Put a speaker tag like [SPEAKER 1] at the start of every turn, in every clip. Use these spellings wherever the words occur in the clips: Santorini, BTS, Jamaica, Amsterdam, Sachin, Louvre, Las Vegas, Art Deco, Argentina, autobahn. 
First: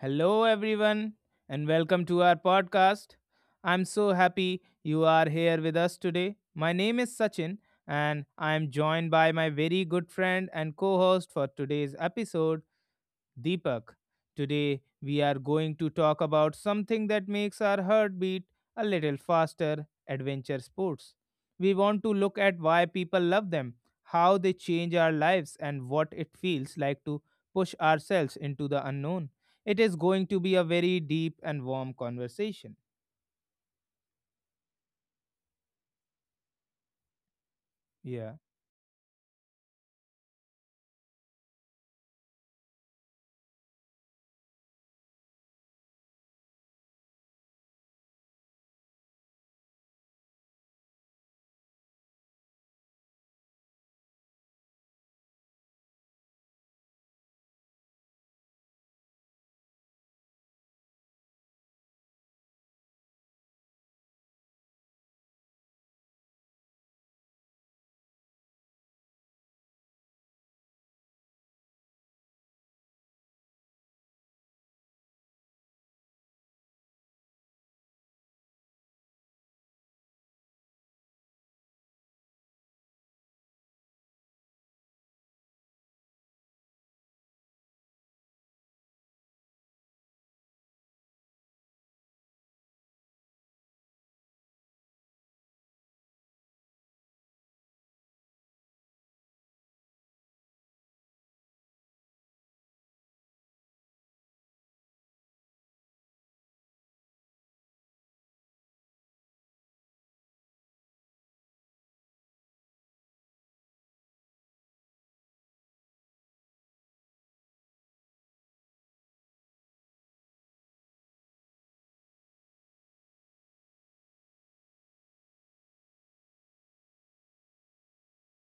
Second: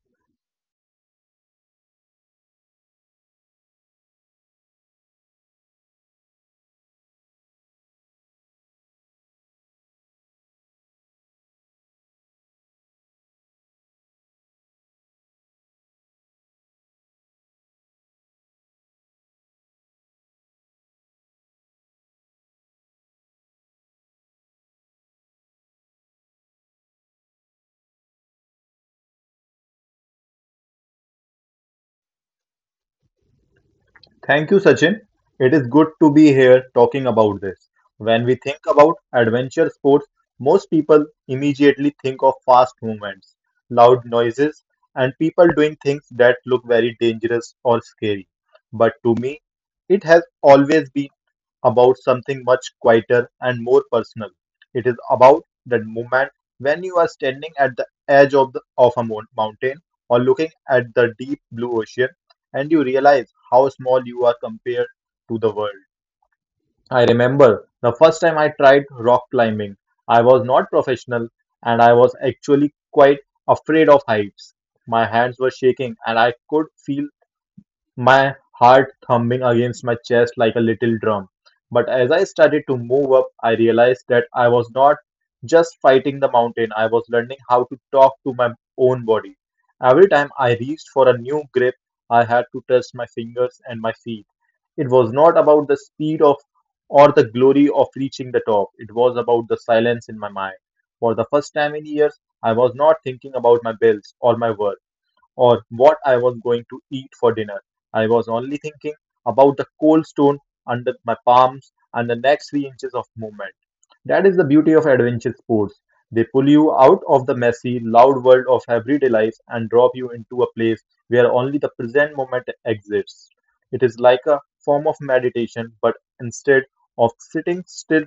[SPEAKER 1] Hello, everyone, and welcome to our podcast. I'm so happy you are here with us today. My name is Sachin, and I am joined by my very good friend and co host for today's episode. Deepak. Today, we are going to talk about something that makes our heartbeat a little faster adventure sports. We want to look at why people love them, how they change our lives, and what it feels like to push ourselves into the unknown. It is going to be a very deep and warm conversation.
[SPEAKER 2] Thank you, Sachin. It is good to be here talking about this. When
[SPEAKER 1] Yeah,
[SPEAKER 2] we think about adventure sports, most people immediately think of fast movements, loud noises, and people doing things that look very dangerous or scary. But to me, it has always been about something much quieter and more personal. It is about that moment when you are standing at the edge of a mountain or looking at the deep blue ocean and you realize how small you are compared to the world. I remember the first time I tried rock climbing. I was not professional and I was actually quite afraid of heights. My hands were shaking and I could feel my heart thumping against my chest like a little drum. But as I started to move up, I realized that I was not just fighting the mountain, I was learning how to talk to my own body. Every time I reached for a new grip, I had to test my fingers and my feet. It was not about the speed of or the glory of reaching the top; it was about the silence in my mind. For the first time in years, I was not thinking about my bills or my work or what I was going to eat for dinner. I was only thinking about the cold stone under my palms and the next 3 inches of movement. That is the beauty of adventure sports. They pull you out of the messy, loud world of everyday life and drop you into a place where only the present moment exists. It is like a form of meditation, but instead of sitting still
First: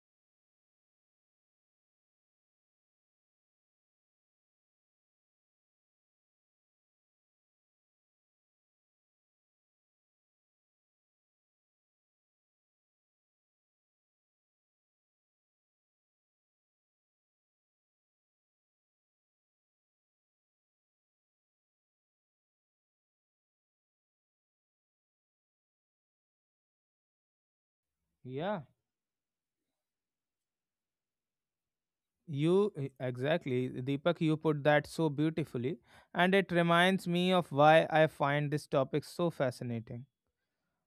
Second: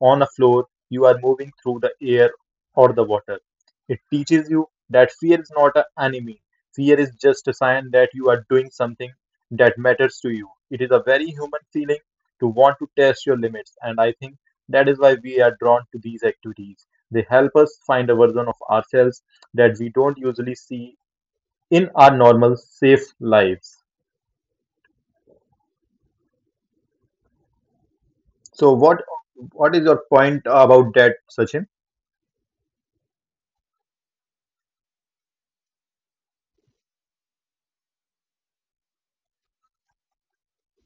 [SPEAKER 2] on a floor, you are moving through the air or the water. It teaches you that fear is not an enemy. Fear is just a sign that you are doing something that matters to you. It is a very human feeling to want to test your limits, and I think that is why we are drawn to these activities. They help us find a version of ourselves that we don't usually see in our normal, safe lives.
[SPEAKER 1] yeah.
[SPEAKER 2] So what is your point about that, Sachin?
[SPEAKER 1] Exactly, Deepak, you put that so beautifully, and it reminds me of why I find this topic so fascinating.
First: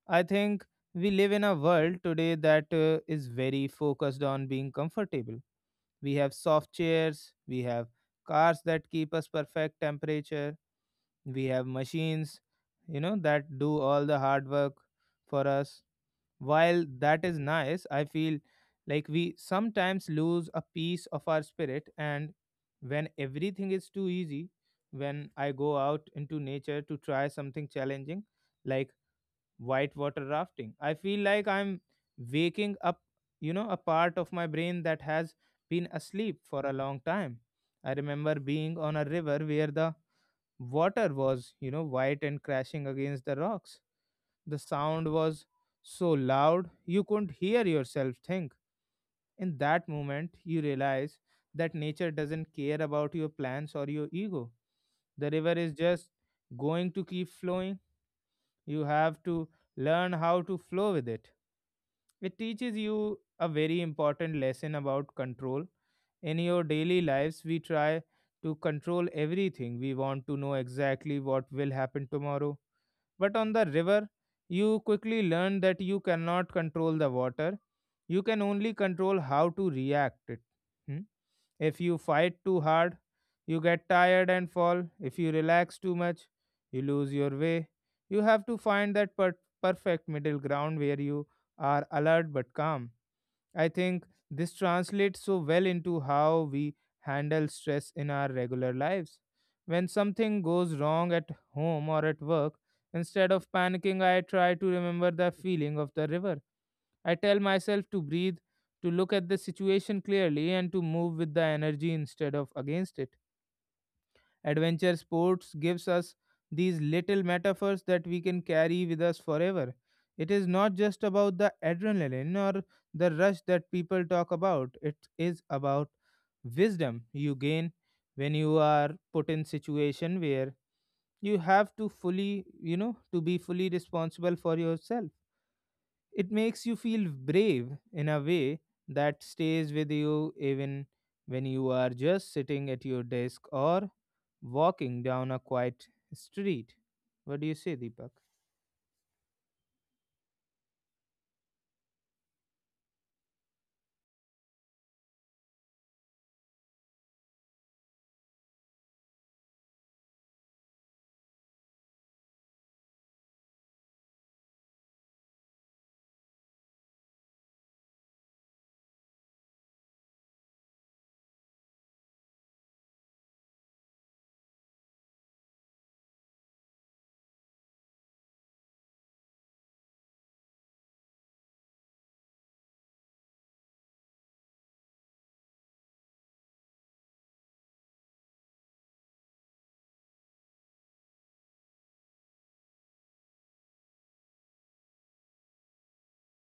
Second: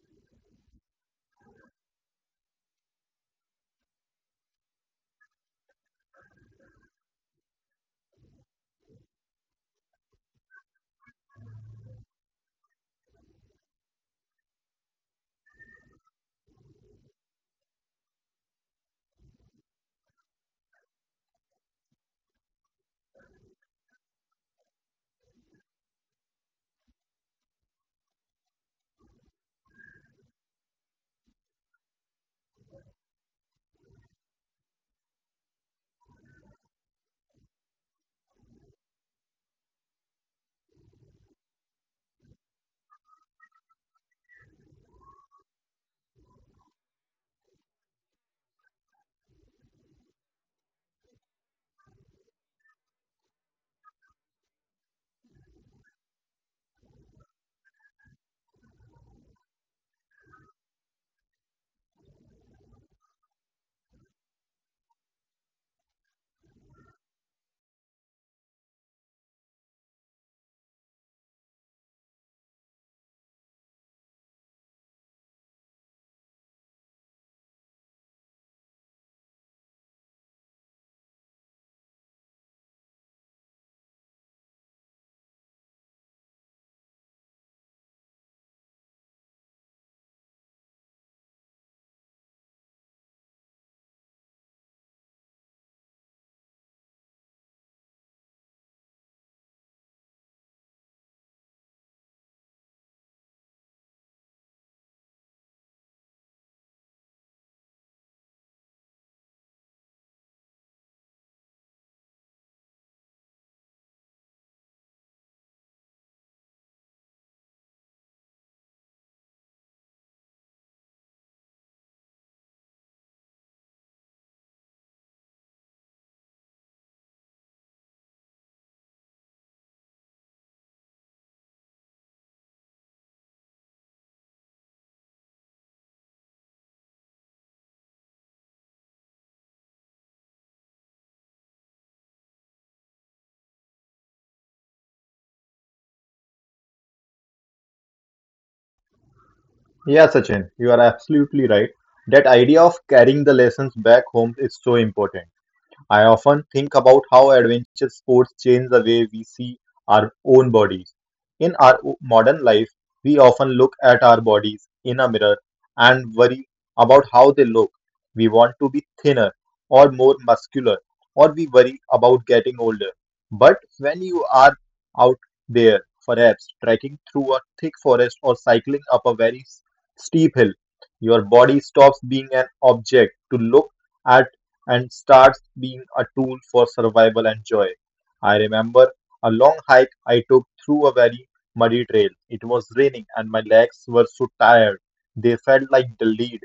[SPEAKER 1] I think we live in a world today that is very focused on being comfortable. We have soft chairs, we have cars that keep us perfect temperature, we have machines, that do all the hard work for us. While that is nice, I feel like we sometimes lose a piece of our spirit and when everything is too easy, when I go out into nature to try something challenging, like whitewater rafting. I feel like I'm waking up, a part of my brain that has been asleep for a long time. I remember being on a river where the water was, white and crashing against the rocks. The sound was so loud you couldn't hear yourself think. In that moment, you realize that nature doesn't care about your plans or your ego. The river is just going to keep flowing. You have to learn how to flow with it. It teaches you a very important lesson about control. In your daily lives we try to control everything. We want to know exactly what will happen tomorrow, but on the river you quickly learn that you cannot control the water. You can only control how to react it. Hmm? If you fight too hard, you get tired and fall. If you relax too much, you lose your way. You have to find that perfect middle ground where you are alert but calm. I think this translates so well into how we handle stress in our regular lives. When something goes wrong at home or at work, instead of panicking, I try to remember the feeling of the river. I tell myself to breathe, to look at the situation clearly, and to move with the energy instead of against it. Adventure sports gives us these little metaphors that we can carry with us forever. It is not just about the adrenaline or the rush that people talk about, it is about wisdom you gain when you are put in situation where you have to fully to be fully responsible for yourself. It makes you feel brave in a way that stays with you even when you are just sitting at your desk or walking down a quiet street. What do you say, Deepak?
[SPEAKER 2] Yeah, Sachin, you are absolutely right. That idea of carrying the lessons back home is so important. I often think about how adventure sports change the way we see our own bodies. In our modern life, we often look at our bodies in a mirror and worry about how they look. We want to be thinner or more muscular, or we worry about getting older. But when you are out there, perhaps trekking through a thick forest or cycling up a very steep hill, your body stops being an object to look at and starts being a tool for survival and joy. I remember a long hike I took through a very muddy trail. It was raining and my legs were so tired they felt like the lead.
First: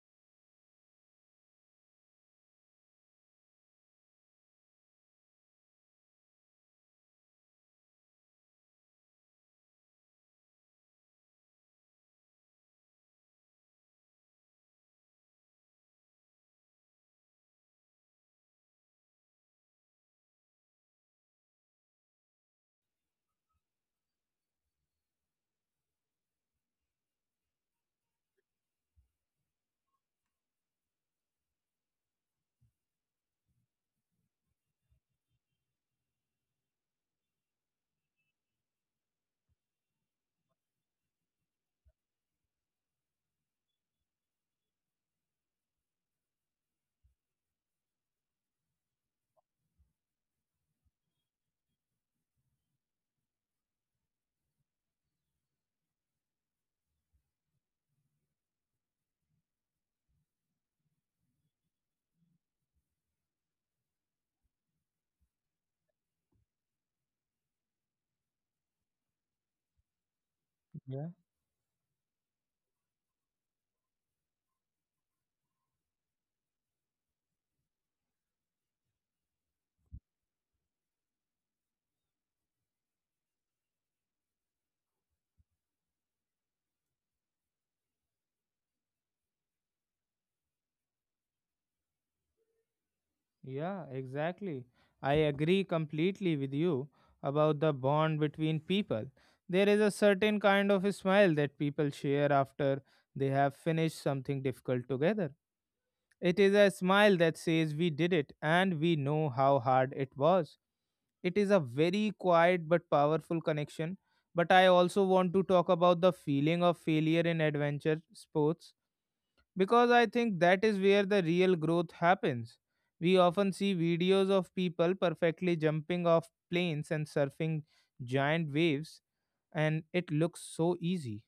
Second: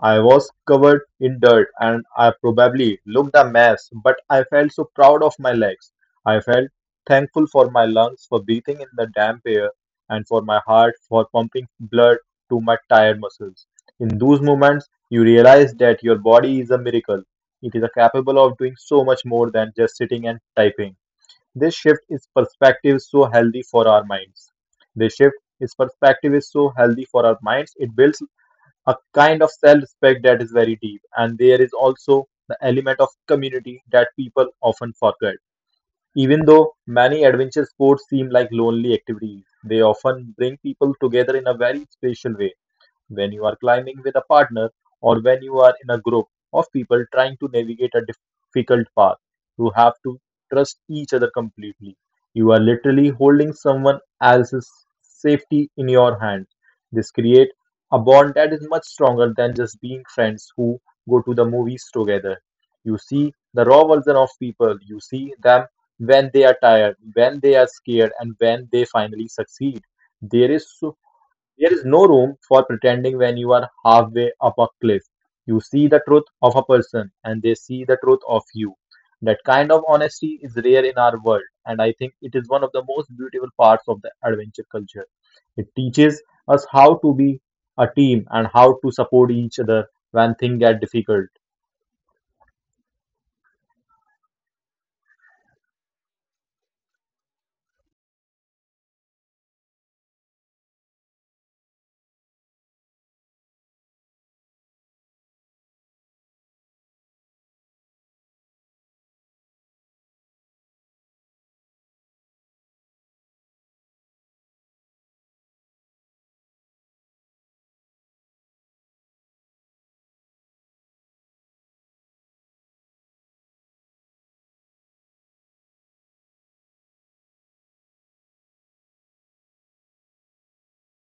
[SPEAKER 2] I was covered in dirt and I probably looked a mess, but I felt so proud of my legs. I felt thankful for my lungs for breathing in the damp air, and for my heart for pumping blood to my tired muscles. In those moments, you realize that your body is a miracle. It is capable of doing so much more than just sitting and typing. This shift is perspective so healthy for our minds. This shift is perspective is so healthy for our minds. It builds a kind of self-respect that is very deep, and there is also the element of community that people often forget. Even though many adventure sports seem like lonely activities, they often bring people together in a very special way, when you are climbing with a partner or when you are in a group of people trying to navigate a difficult path. You have to trust each other completely. You are literally holding someone else's safety in your hands. This creates a bond that is much stronger than just being friends who go to the movies together. You see the raw version of people. You see them when they are tired, when they are scared, and when they finally succeed. There is so
[SPEAKER 1] Yeah.
[SPEAKER 2] there is no room for pretending when you are halfway up a cliff. You see the truth of a person and they see the truth of you. That kind of honesty is rare in our world, and I think it is one of the most beautiful parts of the adventure culture. It teaches us how to be a team and how to support each other when things get difficult.
[SPEAKER 1] Yeah, exactly. I agree completely with you about the bond between people. There is a certain kind of a smile that people share after they have finished something difficult together. It is a smile that says we did it and we know how hard it was. It is a very quiet but powerful connection. But I also want to talk about the feeling of failure in adventure sports because I think that is where the real growth happens. We often see videos of people perfectly jumping off planes and surfing giant waves, and it looks so easy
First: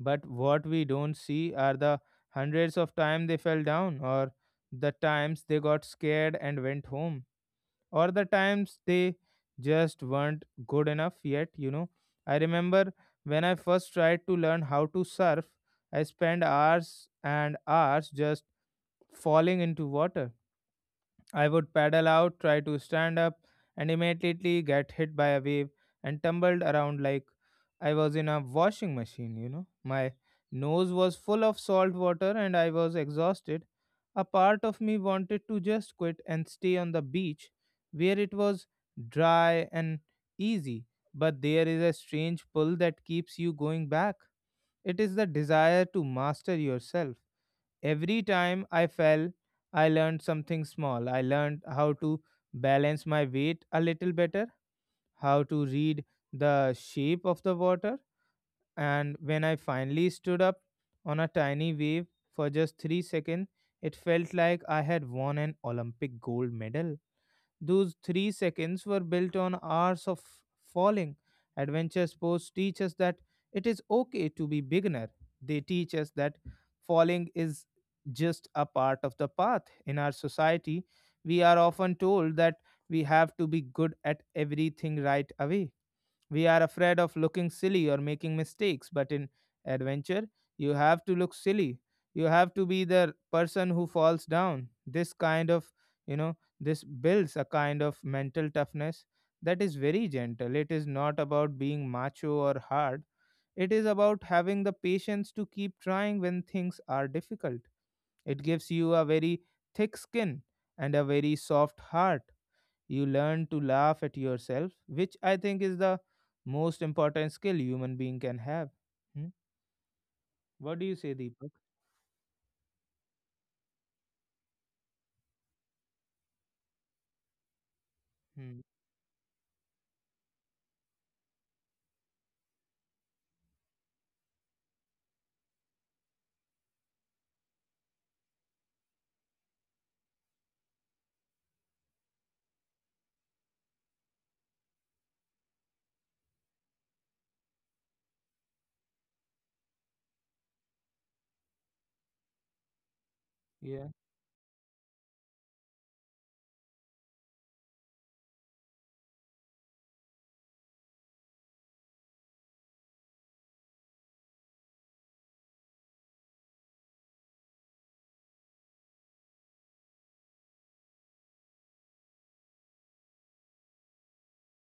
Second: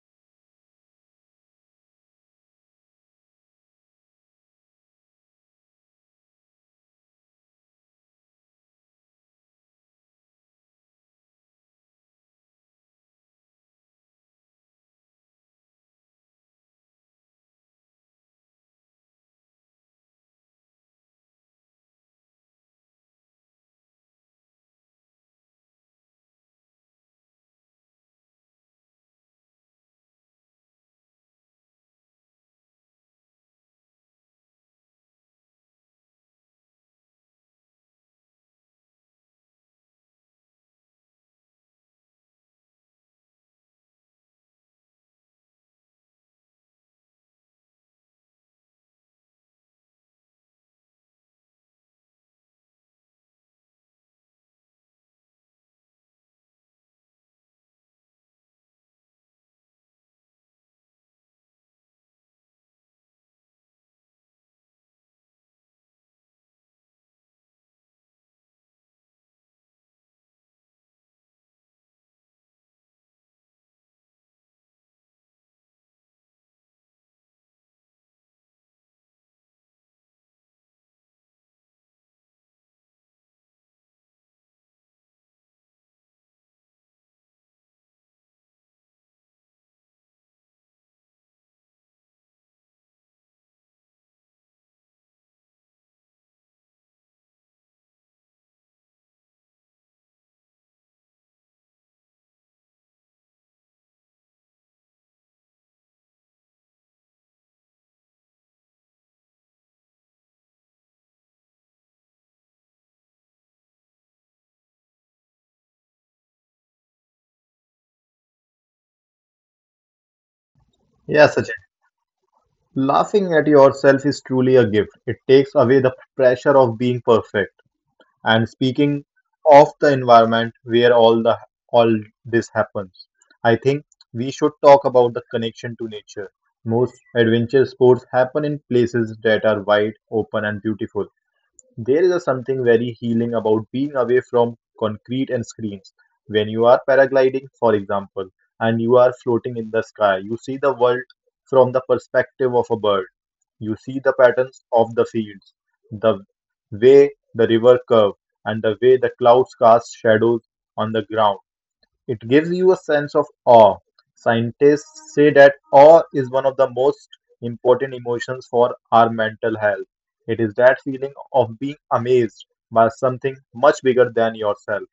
[SPEAKER 1] but what we don't see are the hundreds of times they fell down, or the times they got scared and went home, or the times they just weren't good enough yet. I remember when I first tried to learn how to surf, I spent hours and hours just falling into water. I would paddle out, try to stand up, and immediately get hit by a wave and tumbled around like I was in a washing machine. My nose was full of salt water and I was exhausted. A part of me wanted to just quit and stay on the beach where it was dry and easy, but there is a strange pull that keeps you going back. It is the desire to master yourself. Every time I fell, I learned something small. I learned how to balance my weight a little better, how to read the shape of the water, and when I finally stood up on a tiny wave for just 3 seconds, it felt like I had won an Olympic gold medal. Those 3 seconds were built on hours of falling. Adventure sports teach us that it is okay to be beginner. They teach us that falling is just a part of the path. In our society, we are often told that we have to be good at everything right away. We are afraid of looking silly or making mistakes, but in adventure, you have to look silly. You have to be the person who falls down. This kind of, this builds a kind of mental toughness that is very gentle. It is not about being macho or hard. It is about having the patience to keep trying when things are difficult. It gives you a very thick skin and a very soft heart. You learn to laugh at yourself, which I think is the most important skill human being can have. Hmm? What do you say,
[SPEAKER 2] Yes, Sachin.
[SPEAKER 1] Deepak?
[SPEAKER 2] Laughing at yourself is truly a gift. It takes away the pressure of being perfect. And
[SPEAKER 1] Hmm.
[SPEAKER 2] speaking of the environment where all this happens, I think we should talk about the connection to nature. Most adventure sports happen in places that are wide open and beautiful. There is a something very healing about being away from concrete and screens. When you are paragliding, for example, and you are floating in the sky, you see the world from the perspective of a bird. You see
[SPEAKER 1] Yeah,
[SPEAKER 2] the patterns of the fields, the way the river curves, and the way the clouds cast shadows on the ground. It gives you a sense of awe. Scientists say that awe is one of the most important emotions for our mental health. It is that feeling of being amazed by something much bigger than yourself.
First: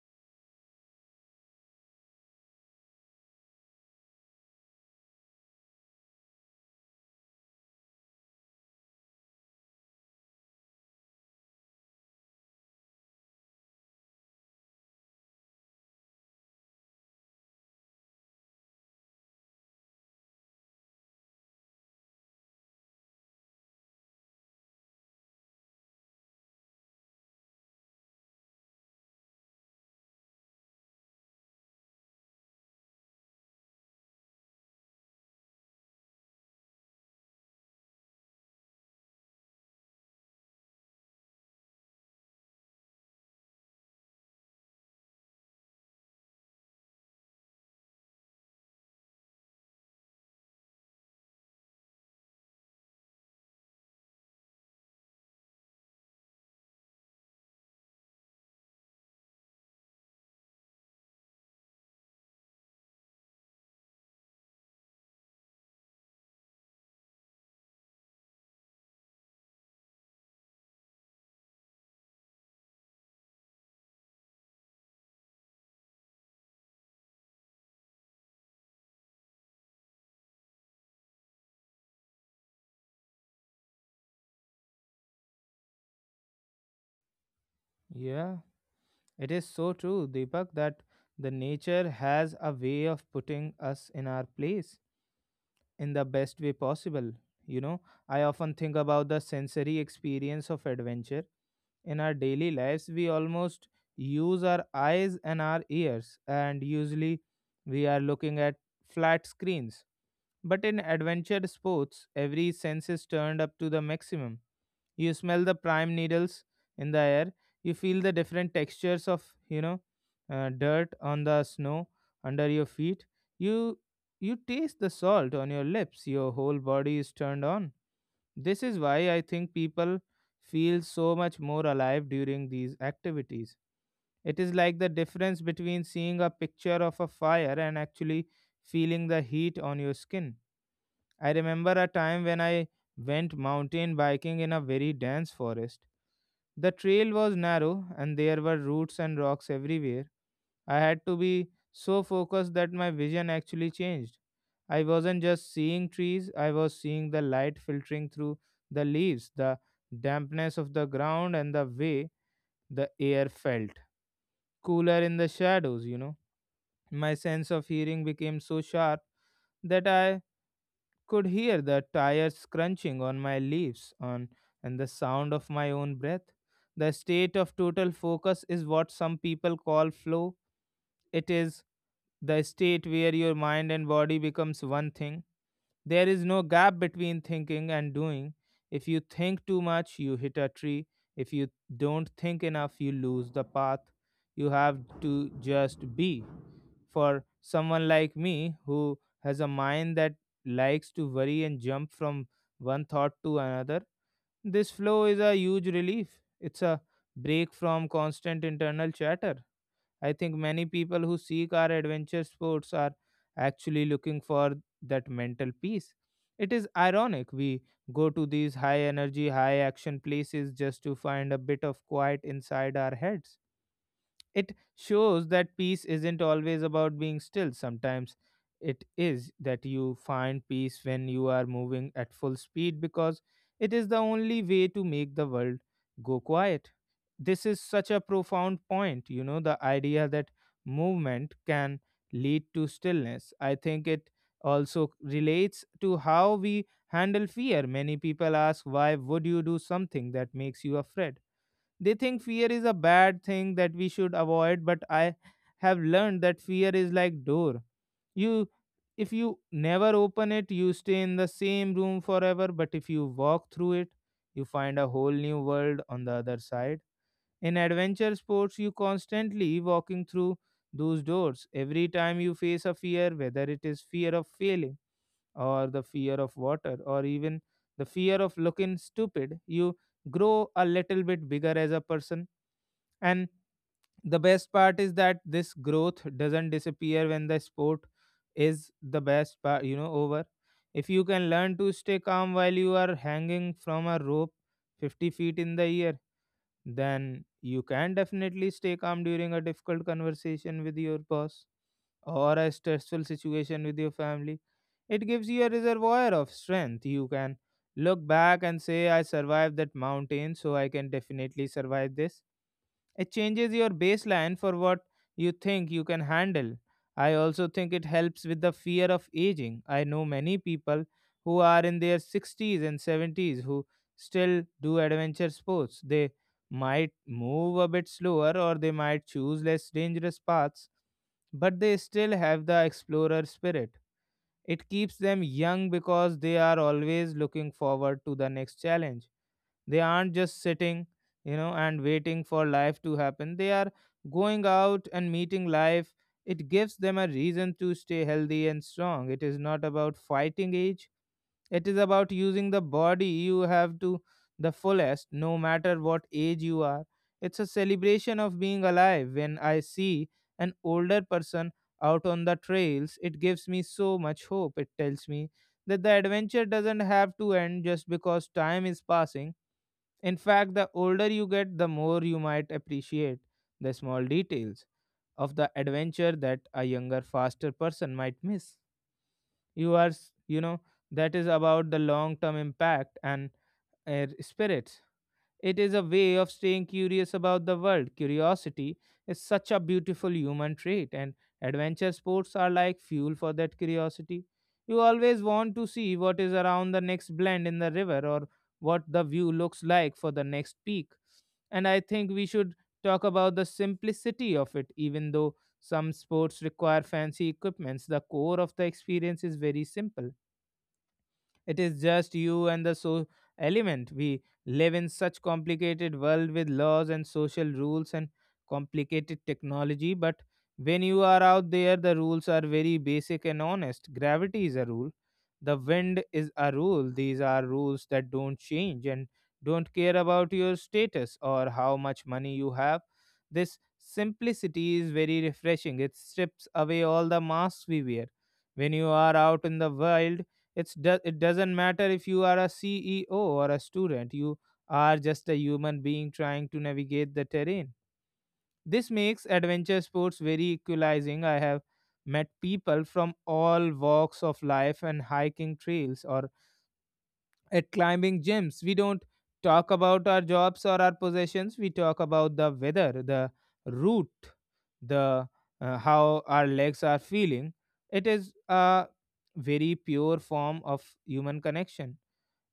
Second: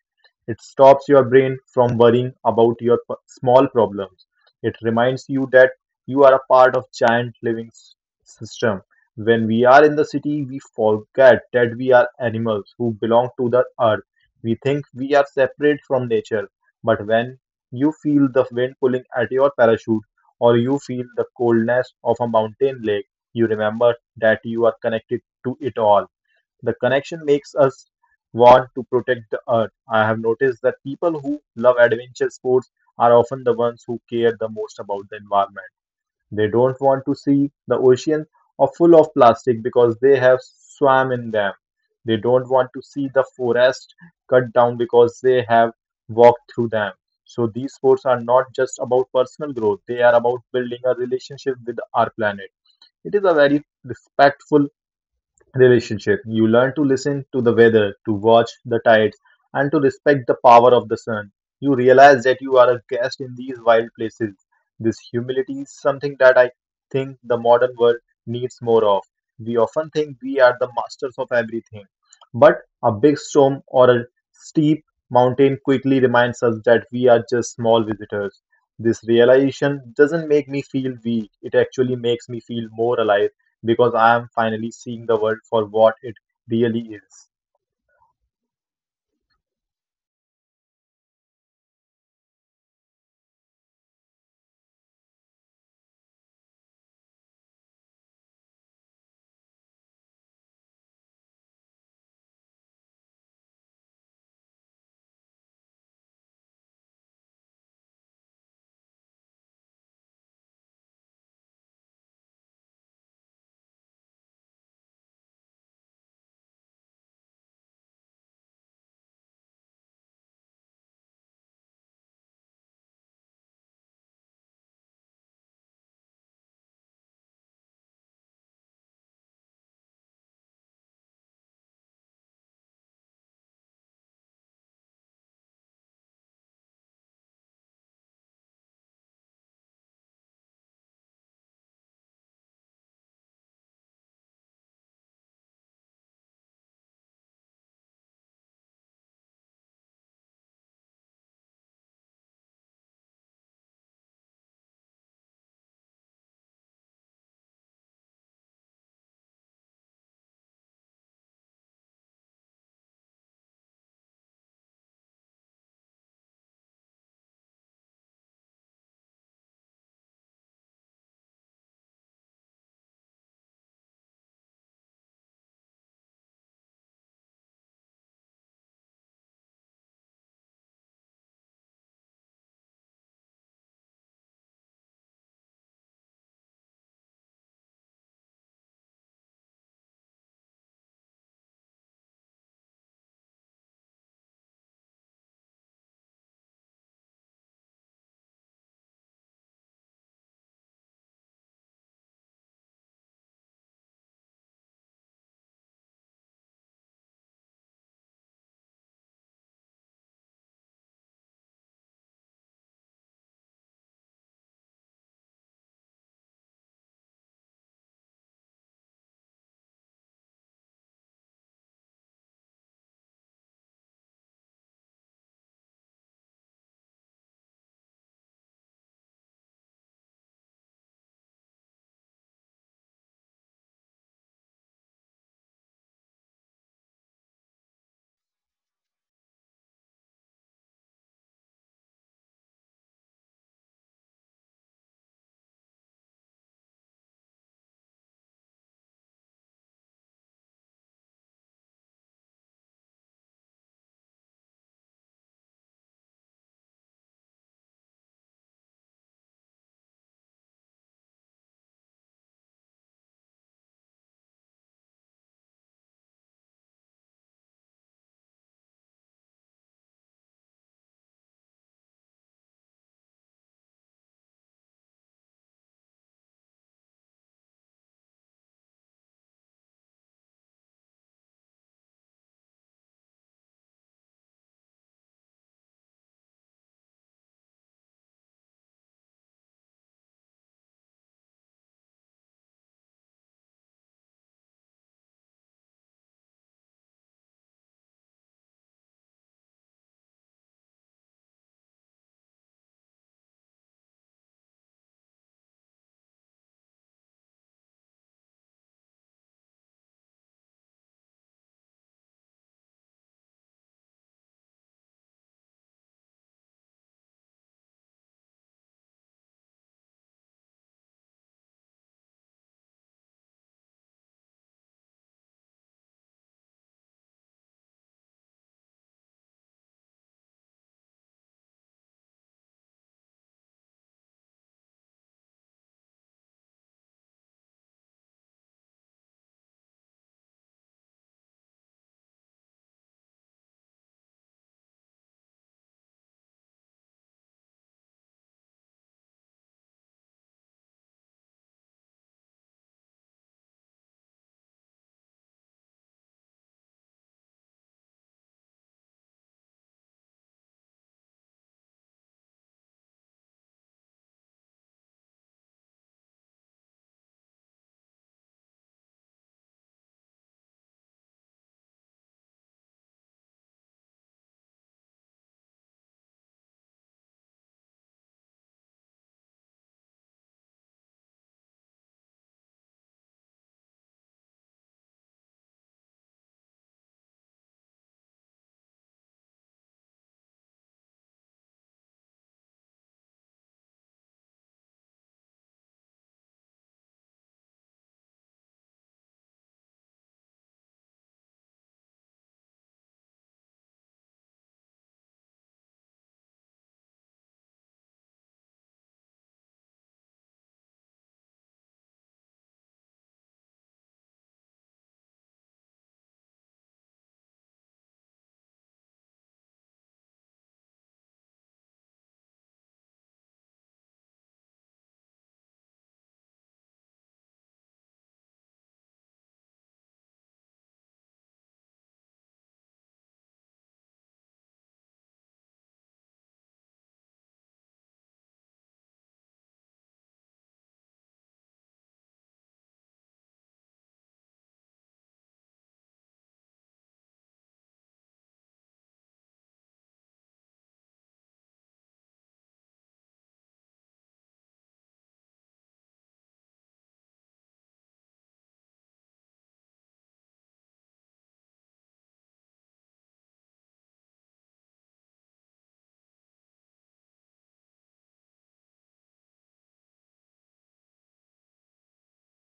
[SPEAKER 2] It stops your brain from worrying about your small problems. It reminds you that you are a part of giant living system. When we are in the city, we forget that we are animals who belong to the earth. We think we are separate from nature, but when you feel the wind pulling at your parachute or you feel the coldness of a mountain lake, you remember that you are connected to it all. The connection makes us want to protect the earth. I have noticed that people who love adventure sports are often the ones who care the most about the environment. They don't want to see the oceans are full of plastic because they have swam in them. They don't want to see the forest cut down because they have walked through them. So these sports are not just about personal growth, they are about building a relationship with our planet. It is a very respectful relationship. You learn to listen to the weather, to watch the tides, and to respect the power of the sun. You realize that you are a guest in these wild places. This humility is something that I think the modern world needs more of. We often think we are the masters of everything, but a big storm or a steep mountain quickly reminds us that we are just small visitors. This realization doesn't make me feel weak; it actually makes me feel more alive, because I am finally seeing the world for what it really is.
[SPEAKER 1] yeah. It is so true, Deepak, that the nature has a way of putting us in our place in the best way possible. You know, I often think about the sensory experience of adventure. In our daily lives, we almost use our eyes and our ears, and usually we are looking at flat screens. But in adventure sports, every sense is turned up to the maximum. You smell the prime needles in the air. You feel the different textures of dirt on the snow under your feet. You you taste the salt on your lips. Your whole body is turned on. This is why I think people feel so much more alive during these activities. It is like the difference between seeing a picture of a fire and actually feeling the heat on your skin. I remember a time when I went mountain biking in a very dense forest. The trail was narrow and there were roots and rocks everywhere. I had to be so focused that my vision actually changed. I wasn't just seeing trees, I was seeing the light filtering through the leaves, the dampness of the ground, and the way the air felt. Cooler in the shadows, you know. My sense of hearing became so sharp that I could hear the tires crunching on my leaves on and the sound of my own breath. The state of total focus is what some people call flow. It is the state where your mind and body becomes one thing. There is no gap between thinking and doing. If you think too much, you hit a tree. If you don't think enough, you lose the path. You have to just be. For someone like me who has a mind that likes to worry and jump from one thought to another, this flow is a huge relief. It's a break from constant internal chatter. I think many people who seek our adventure sports are actually looking for that mental peace. It is ironic we go to these high energy, high action places just to find a bit of quiet inside our heads. It shows that peace isn't always about being still. Sometimes it is that you find peace when you are moving at full speed because it is the only way to make the world go quiet. This is such a profound point, you know, the idea that movement can lead to stillness. I think it also relates to how we handle fear. Many people ask, why would you do something that makes you afraid? They think fear is a bad thing that we should avoid, but I have learned that fear is like door. You If you never open it, you stay in the same room forever, but if you walk through it, you find a whole new world on the other side. In adventure sports, you constantly walking through those doors. Every time you face a fear, whether it is fear of failing or the fear of water or even the fear of looking stupid, you grow a little bit bigger as a person and the best part is that this growth doesn't disappear when the sport is the best part, you know, over. If you can learn to stay calm while you are hanging from a rope 50 feet in the air, then you can definitely stay calm during a difficult conversation with your boss or a stressful situation with your family. It gives you a reservoir of strength. You can look back and say, I survived that mountain, so I can definitely survive this. It changes your baseline for what you think you can handle. I also think it helps with the fear of aging. I know many people who are in their 60s and 70s who still do adventure sports. They might move a bit slower or they might choose less dangerous paths, but they still have the explorer spirit. It keeps them young because they are always looking forward to the next challenge. They aren't just sitting, you know, and waiting for life to happen. They are going out and meeting life. It gives them a reason to stay healthy and strong. It is not about fighting age, it is about using the body you have to the fullest, no matter what age you are. It's a celebration of being alive. When I see an older person out on the trails, it gives me so much hope. It tells me that the adventure doesn't have to end just because time is passing. In fact, the older you get, the more you might appreciate the small details of the adventure that a younger, faster person might miss. You know, that is about the long term impact and spirits. It is a way of staying curious about the world. Curiosity is such a beautiful human trait, and adventure sports are like fuel for that curiosity. You always want to see what is around the next bend in the river or what the view looks like for the next peak. And I think we should talk about the simplicity of it. Even though some sports require fancy equipments, the core of the experience is very simple. It is just you and the so element. We live in such complicated world with laws and social rules and complicated technology, but when you are out there the rules are very basic and honest. Gravity is a rule. The wind is a rule. These are rules that don't change and don't care about your status or how much money you have. This simplicity is very refreshing. It strips away all the masks we wear. When you are out in the wild, it doesn't matter if you are a ceo or a student. You are just a human being trying to navigate the terrain. This makes adventure sports very equalizing. I have met people from all walks of life and hiking trails or at climbing gyms. We don't talk about our jobs or our possessions. We talk about the weather, the route, the how our legs are feeling. It is a very pure form of human connection.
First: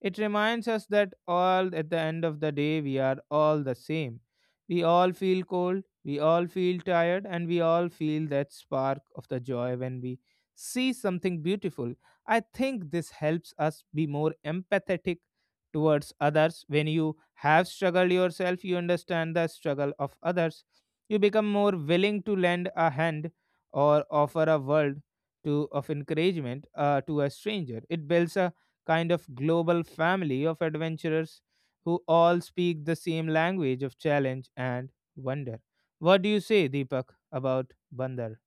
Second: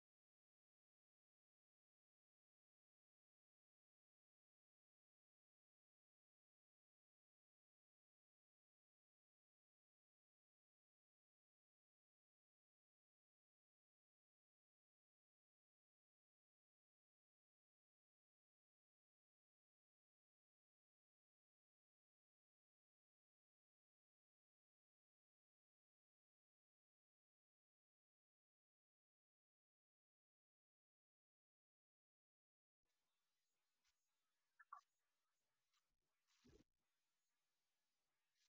[SPEAKER 1] It reminds us that all at the end of the day we are all the same. We all feel cold, we all feel tired, and we all feel that spark of the joy when we see something beautiful. I think this helps us be more empathetic towards others. When you have struggled yourself, you understand the struggle of others. You become more willing to lend a hand or offer a word to of encouragement to a stranger. It builds a kind of global family of adventurers who all speak the same language of challenge and wonder. What do you say, Deepak, about Bandar?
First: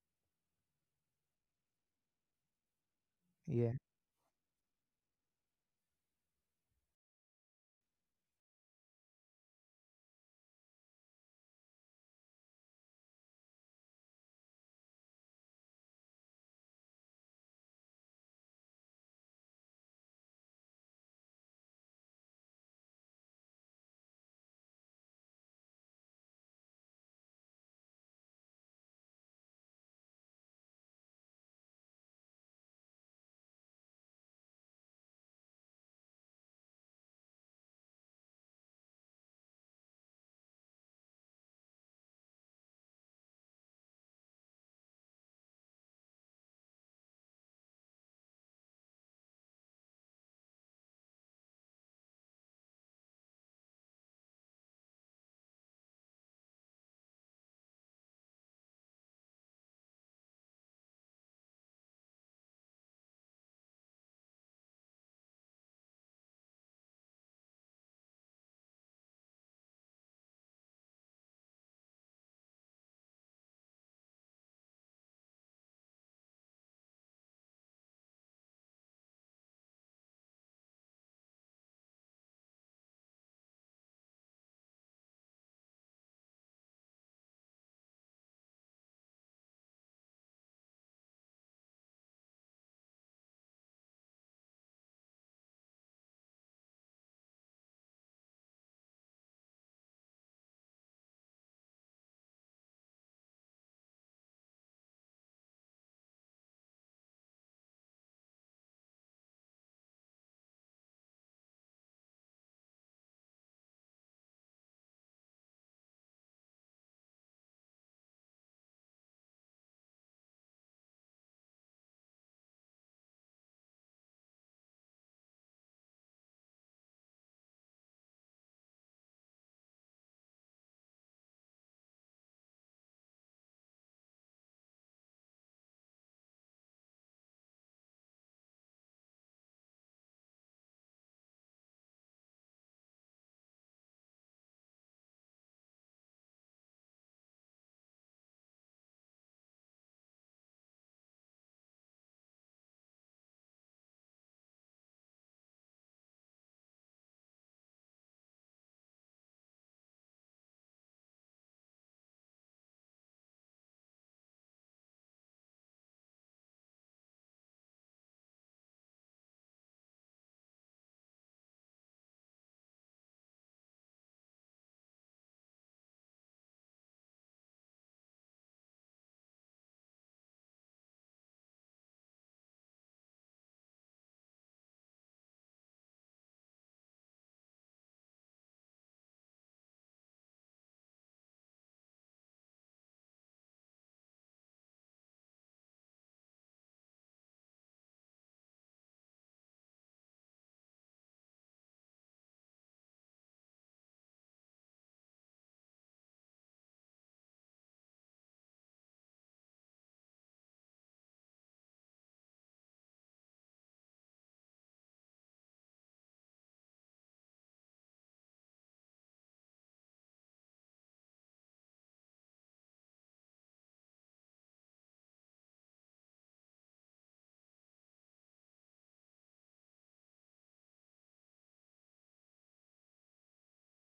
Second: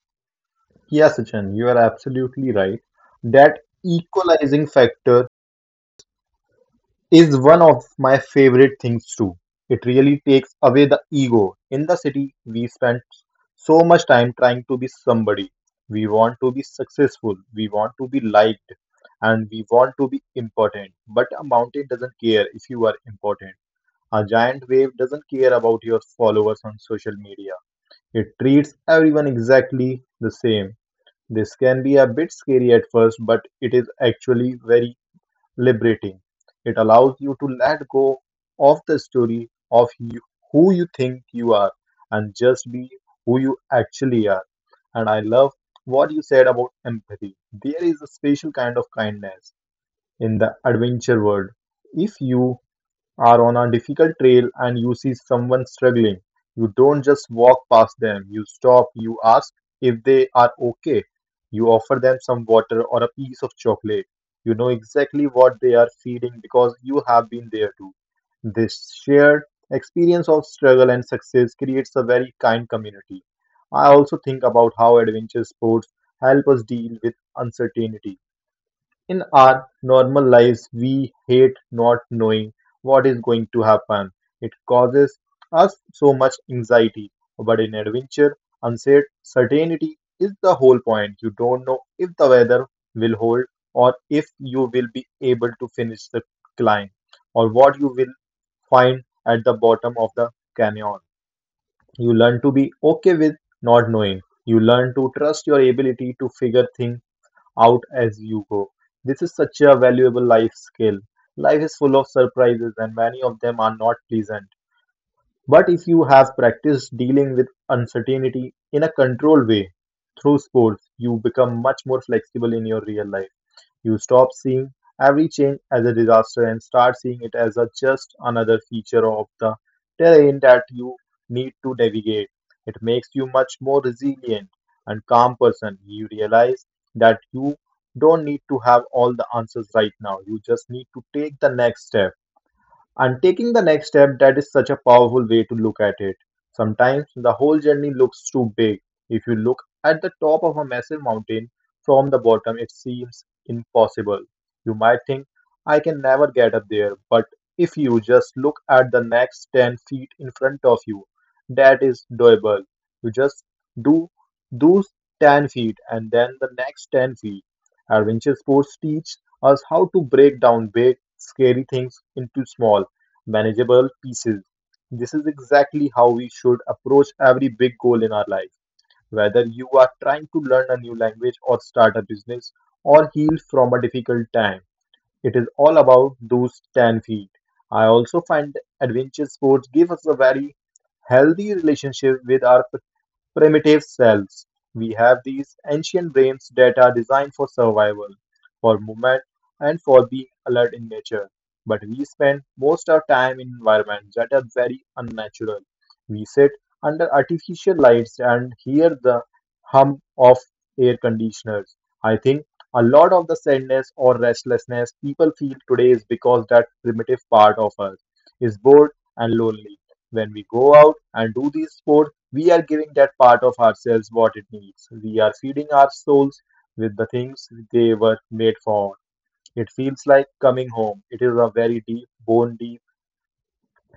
[SPEAKER 2] Yes, Sachin, you are absolutely right. That
[SPEAKER 1] Yeah.
[SPEAKER 2] equalizing factor is one of my favorite things too. It really takes away the ego. In the city, we spend so much time trying to be somebody. We want to be successful, we want to be liked, and we want to be important. But a mountain doesn't care if you are important. A giant wave doesn't care about your followers on social media. It treats everyone exactly the same. This can be a bit scary at first, but it is actually very liberating. It allows you to let go of the story of you, who you think you are, and just be who you actually are. And I love what you said about empathy. There is a special kind of kindness in the adventure world. If you are on a difficult trail and you see someone struggling, you don't just walk past them. You stop, you ask if they are okay. You offer them some water or a piece of chocolate. You know exactly what they are feeling, because you have been there too. This shared experience of struggle and success creates a very kind community. I also think about how adventure sports help us deal with uncertainty. In our normal lives, we hate not knowing what is going to happen. It causes us so much anxiety. But in adventure, uncertainty is the whole point. You don't know if the weather will hold, or if you will be able to finish the climb, or what you will find at the bottom of the canyon. You learn to be okay with not knowing. You learn to trust your ability to figure things out as you go. This is such a valuable life skill. Life is full of surprises, and many of them are not pleasant. But if you have practiced dealing with uncertainty in a controlled way through sports, you become much more flexible in your real life. You stop seeing every change as a disaster and start seeing it as a just another feature of the terrain that you need to navigate. It makes you much more resilient and calm person. You realize that you don't need to have all the answers right now. You just need to take the next step. And taking the next step, that is such a powerful way to look at it. Sometimes the whole journey looks too big. If you look at the top of a massive mountain from the bottom, it seems impossible. You might think, I can never get up there. But if you just look at the next 10 feet in front of you, that is doable. You just do those 10 feet and then the next 10 feet. Adventure sports teach us how to break down big, scary things into small manageable pieces. This is exactly how we should approach every big goal in our life. Whether you are trying to learn a new language or start a business or heal from a difficult time, it is all about those 10 feet. I also find adventure sports give us a very healthy relationship with our primitive cells. We have these ancient brains that are designed for survival, for movement, and for being alert in nature. But we spend most of our time in environments that are very unnatural. We sit under artificial lights and hear the hum of air conditioners. I think a lot of the sadness or restlessness people feel today is because that primitive part of us is bored and lonely. When we go out and do these sports, we are giving that part of ourselves what it needs. We are feeding our souls with the things they were made for. It feels like coming home. It is a very deep, bone deep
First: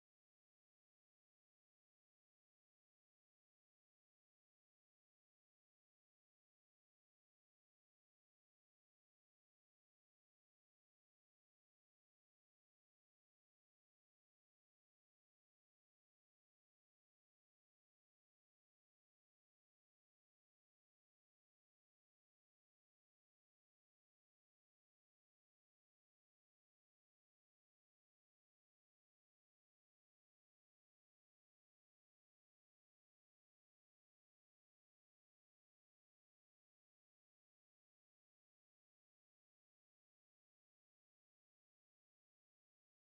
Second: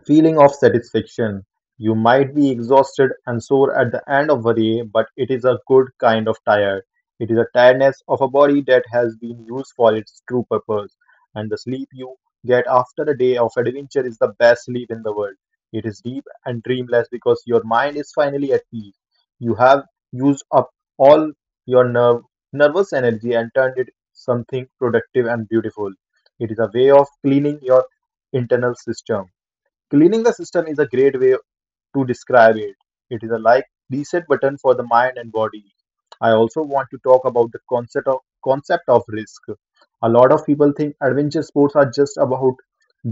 [SPEAKER 2] feeling of satisfaction. You might be exhausted and sore at the end of a day, but it is a good kind of tired. It is a tiredness of a body that has been used for its true purpose. And the sleep you get after a day of adventure is the best sleep in the world. It is deep and dreamless because your mind is finally at peace. You have used up all your nervous energy and turned it something productive and beautiful. It is a way of cleaning your internal system. Cleaning the system is a great way to describe it. It is a like reset button for the mind and body. I also want to talk about the concept of risk. A lot of people think adventure sports are just about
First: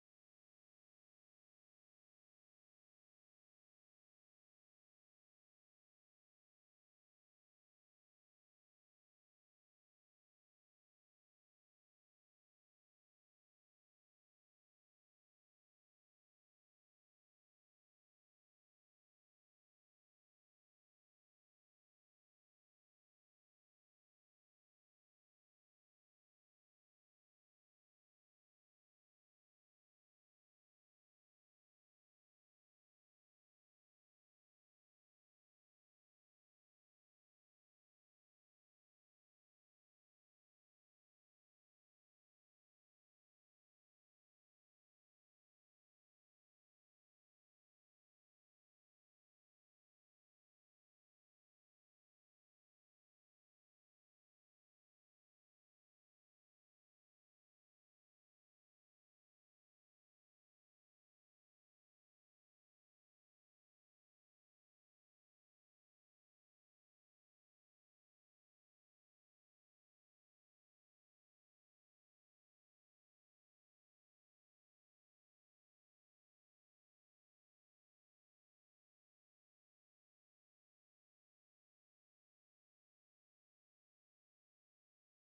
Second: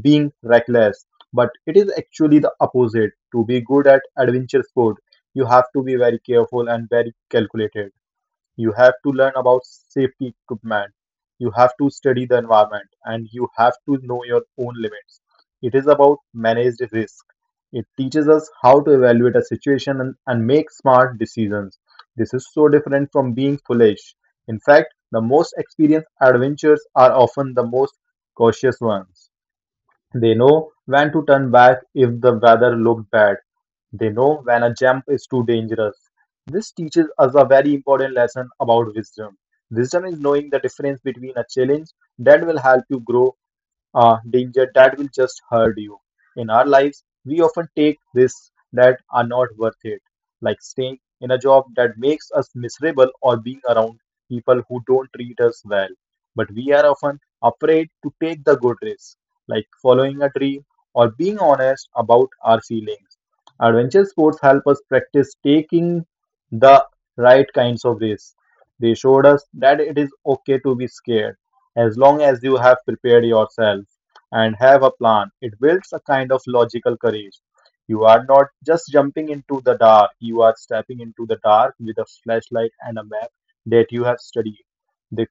[SPEAKER 2] being reckless, but it is actually the opposite. To be good at adventure sport, you have to be very careful and very calculated. You have to learn about safety equipment. You have to study the environment and you have to know your own limits. It is about managed risk. It teaches us how to evaluate a situation and make smart decisions. This is so different from being foolish. In fact, the most experienced adventurers are often the most cautious ones. They know when to turn back if the weather looked bad. They know when a jump is too dangerous. This teaches us a very important lesson about wisdom. Wisdom is knowing the difference between a challenge that will help you grow danger that will just hurt you. In our lives, we often take risks that are not worth it, like staying in a job that makes us miserable or being around people who don't treat us well. But we are often afraid to take the good risks, like following a dream or being honest about our feelings. Adventure sports help us practice taking the right kinds of risks. They showed us that it is okay to be scared as long as you have prepared yourself and have a plan, it builds a kind of logical courage. You are not just jumping into the dark, you are stepping into the dark with a flashlight and a map that you have studied. This,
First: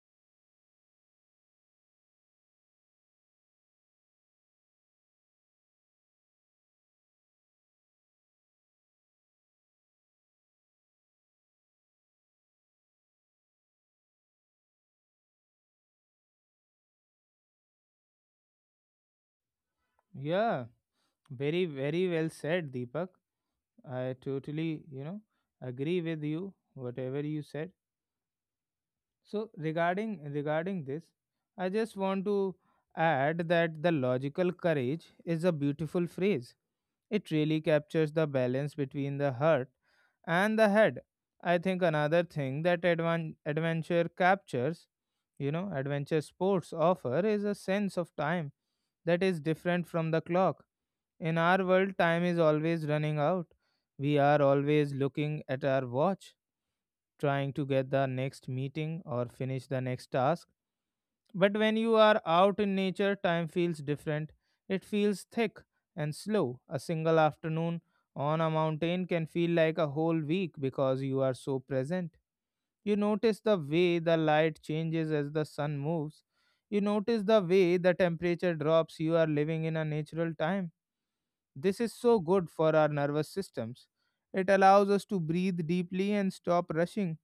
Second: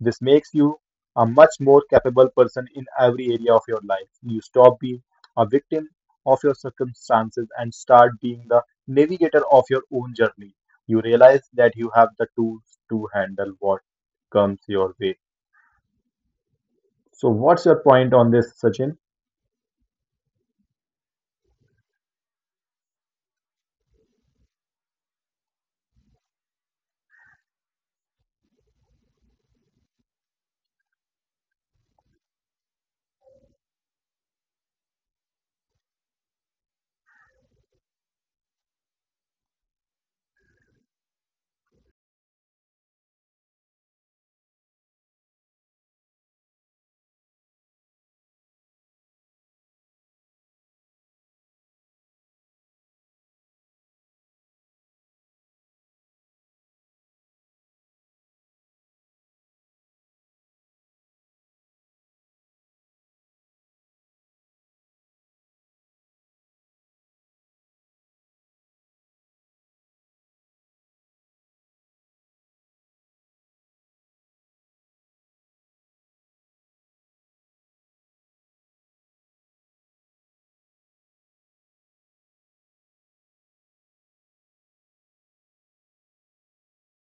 [SPEAKER 2] this makes you a much more capable person in every area of your life. You stop being a victim of your circumstances and start being the navigator of your own journey. You realize that you have the tools to handle what comes your way. So, what's your point on this, Sachin?
[SPEAKER 1] Yeah, very, very well said, Deepak. I totally, you know, agree with you, whatever you said. So regarding this, I just want to add that the logical courage is a beautiful phrase. It really captures the balance between the heart and the head. I think another thing that adventure captures, you know, adventure sports offer is a sense of time that is different from the clock. In our world, time is always running out. We are always looking at our watch trying to get the next meeting or finish the next task. But when you are out in nature, time feels different. It feels thick and slow. A single afternoon on a mountain can feel like a whole week because you are so present. You notice the way the light changes as the sun moves. You notice the way the temperature drops. You are living in a natural time. This is so good for our nervous systems. It allows us to breathe deeply and stop rushing.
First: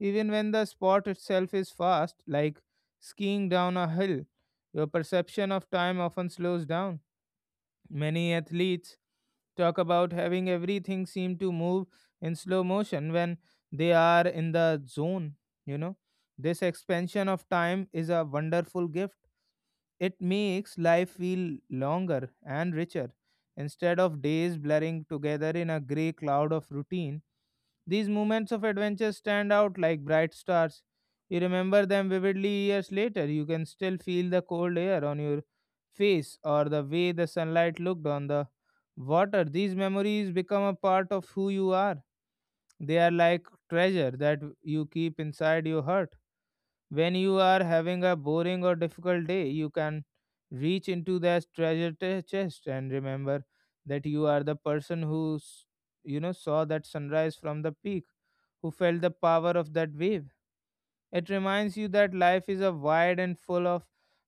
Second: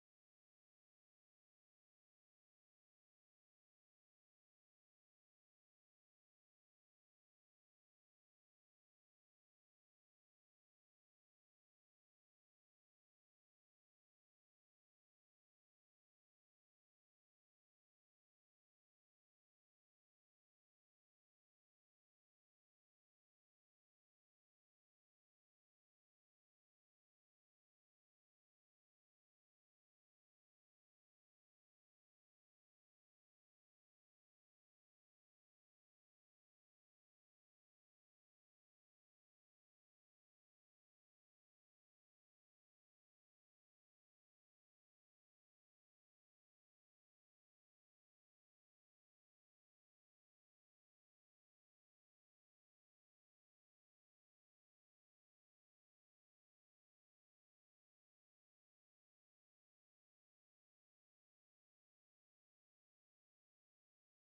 [SPEAKER 1] Even when the sport itself is fast, like skiing down a hill, your perception of time often slows down. Many athletes talk about having everything seem to move in slow motion when they are in the zone, you know. This expansion of time is a wonderful gift. It makes life feel longer and richer. Instead of days blurring together in a grey cloud of routine, these moments of adventure stand out like bright stars. You remember them vividly years later. You can still feel the cold air on your face or the way the sunlight looked on the water. These memories become a part of who you are. They are like treasure that you keep inside your heart. When you are having a boring or difficult day, you can reach into that treasure chest and remember that you are the person who saw that sunrise from the peak, who felt the power of that wave. It reminds you that life is a wide and full of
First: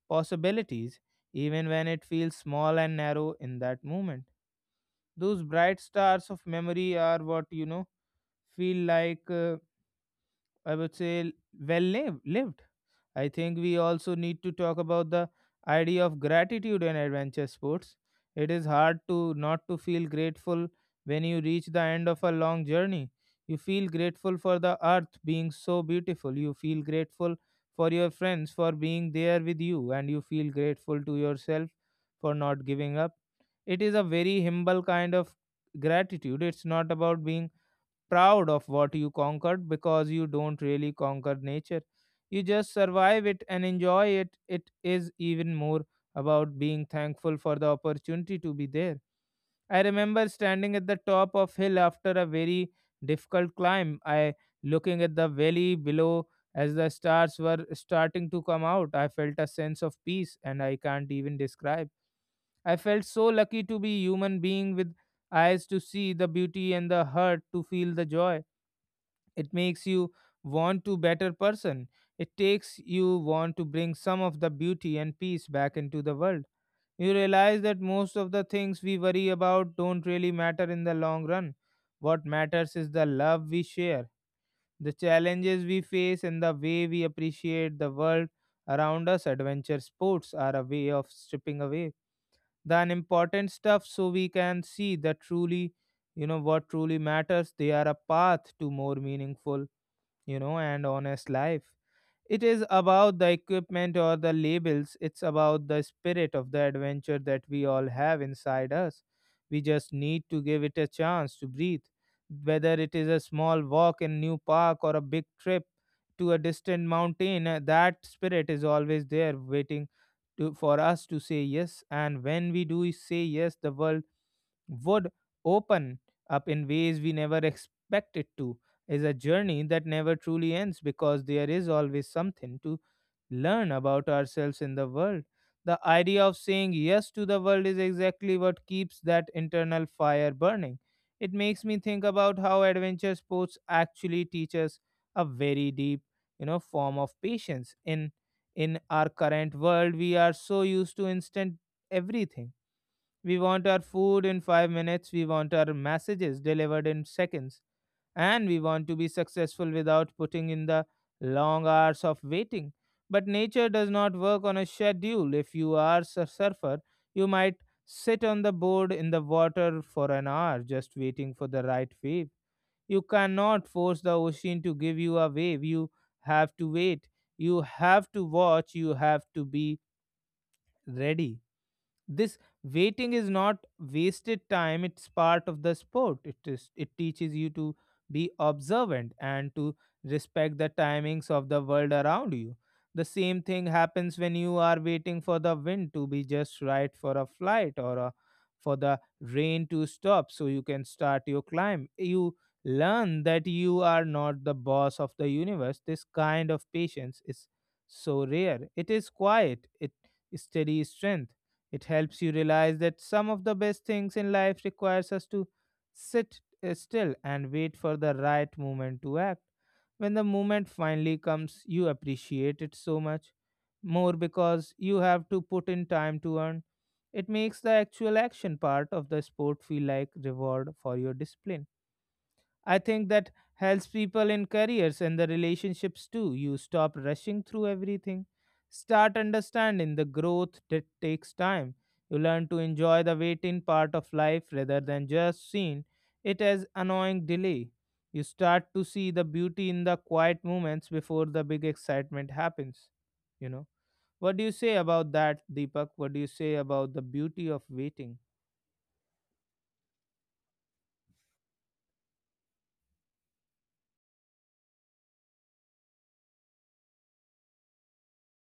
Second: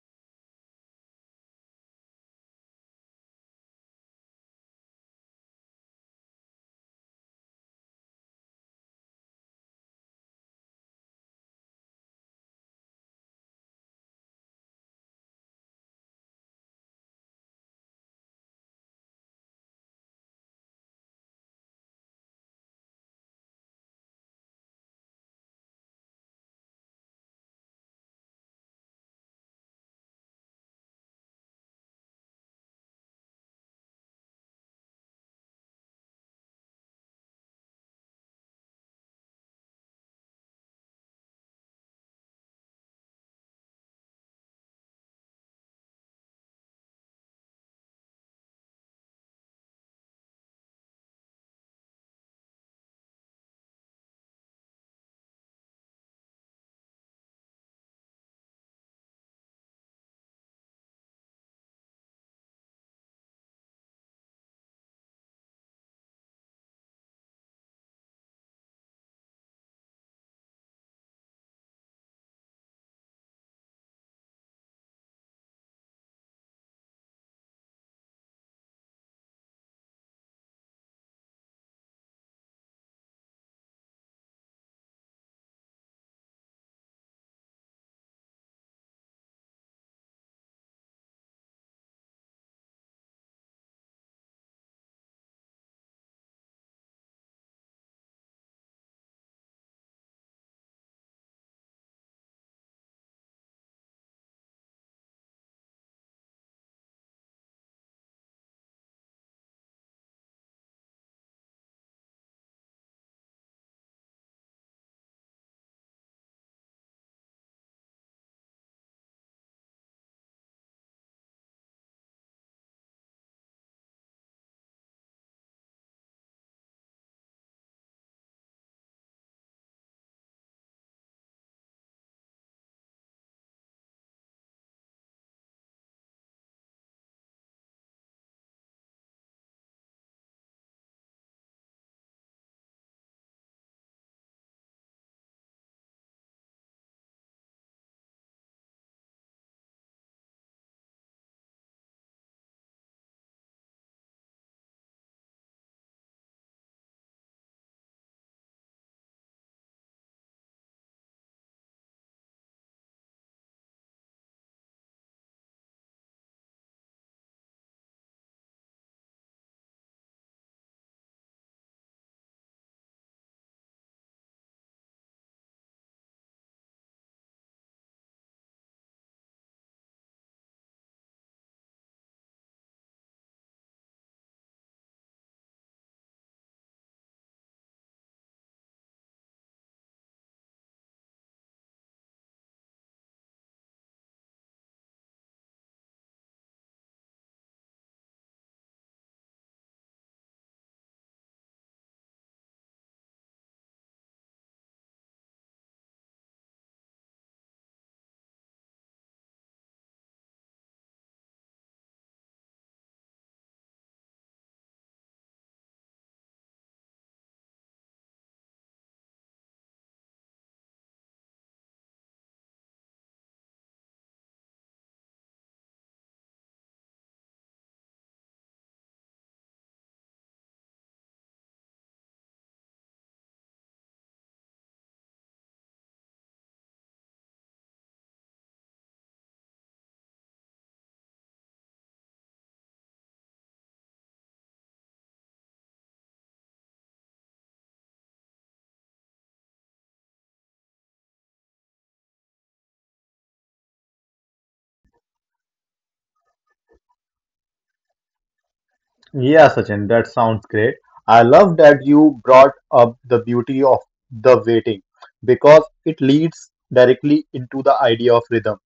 [SPEAKER 1] possibilities, even when it feels small and narrow in that moment. Those bright stars of memory are what you know feel like I would say well lived. I think we also need to talk about the idea of gratitude in adventure sports. It is hard to not to feel grateful when you reach the end of a long journey. You feel grateful for the earth being so beautiful. You feel grateful for your friends for being there with you and you feel grateful to yourself for not giving up. It is a very humble kind of gratitude. It's not about being proud of what you conquered because you don't really conquer nature. You just survive it and enjoy it. It is even more about being thankful for the opportunity to be there. I remember standing at the top of hill after a very difficult climb. I looking at the valley below as the stars were starting to come out. I felt a sense of peace and I can't even describe. I felt so lucky to be human being with eyes to see the beauty and the heart to feel the joy. It makes you want to better person. It takes you want to bring some of the beauty and peace back into the world. You realize that most of the things we worry about don't really matter in the long run. What matters is the love we share, the challenges we face and the way we appreciate the world around us. Adventure sports are a way of stripping away the unimportant stuff so we can see that truly, you know, what truly matters. They are a path to more meaningful, you know, and honest life. It is about the equipment or the labels, it's about the spirit of the adventure that we all have inside us. We just need to give it a chance to breathe. Whether it is a small walk in new park or a big trip to a distant mountain, that spirit is always there waiting for us to say yes. And when we do say yes, the world would open up in ways we never expect it to. Is a journey that never truly ends because there is always something to learn about ourselves in the world. The idea of saying yes to the world is exactly what keeps that internal fire burning. It makes me think about how adventure sports actually teach us a very deep, you know, form of patience. In our current world, we are so used to instant everything. We want our food in 5 minutes. We want our messages delivered in seconds. And we want to be successful without putting in the long hours of waiting. But nature does not work on a schedule. If you are a surfer, you might sit on the board in the water for an hour just waiting for the right wave. You cannot force the ocean to give you a wave. You have to wait. You have to watch. You have to be ready. This waiting is not wasted time. It's part of the sport. It teaches you to be observant and to respect the timings of the world around you. The same thing happens when you are waiting for the wind to be just right for a flight for the rain to stop so you can start your climb. You learn that you are not the boss of the universe. This kind of patience is so rare. It is quiet, it steady strength. It helps you realize that some of the best things in life requires us to sit still and wait for the right moment to act. When the moment finally comes, you appreciate it so much more because you have to put in time to earn. It makes the actual action part of the sport feel like reward for your discipline. I think that helps people in careers and the relationships too. You stop rushing through everything. Start understanding the growth that takes time. You learn to enjoy the waiting part of life rather than just seeing it as annoying delay. You start to see the beauty in the quiet moments before the big excitement happens. You know, what do you say about that, Deepak? What do you say about the beauty of waiting?
[SPEAKER 2] Yeah, Sachin, that sounds great. I love that you brought up the beauty of the waiting because it leads directly into the idea of rhythm.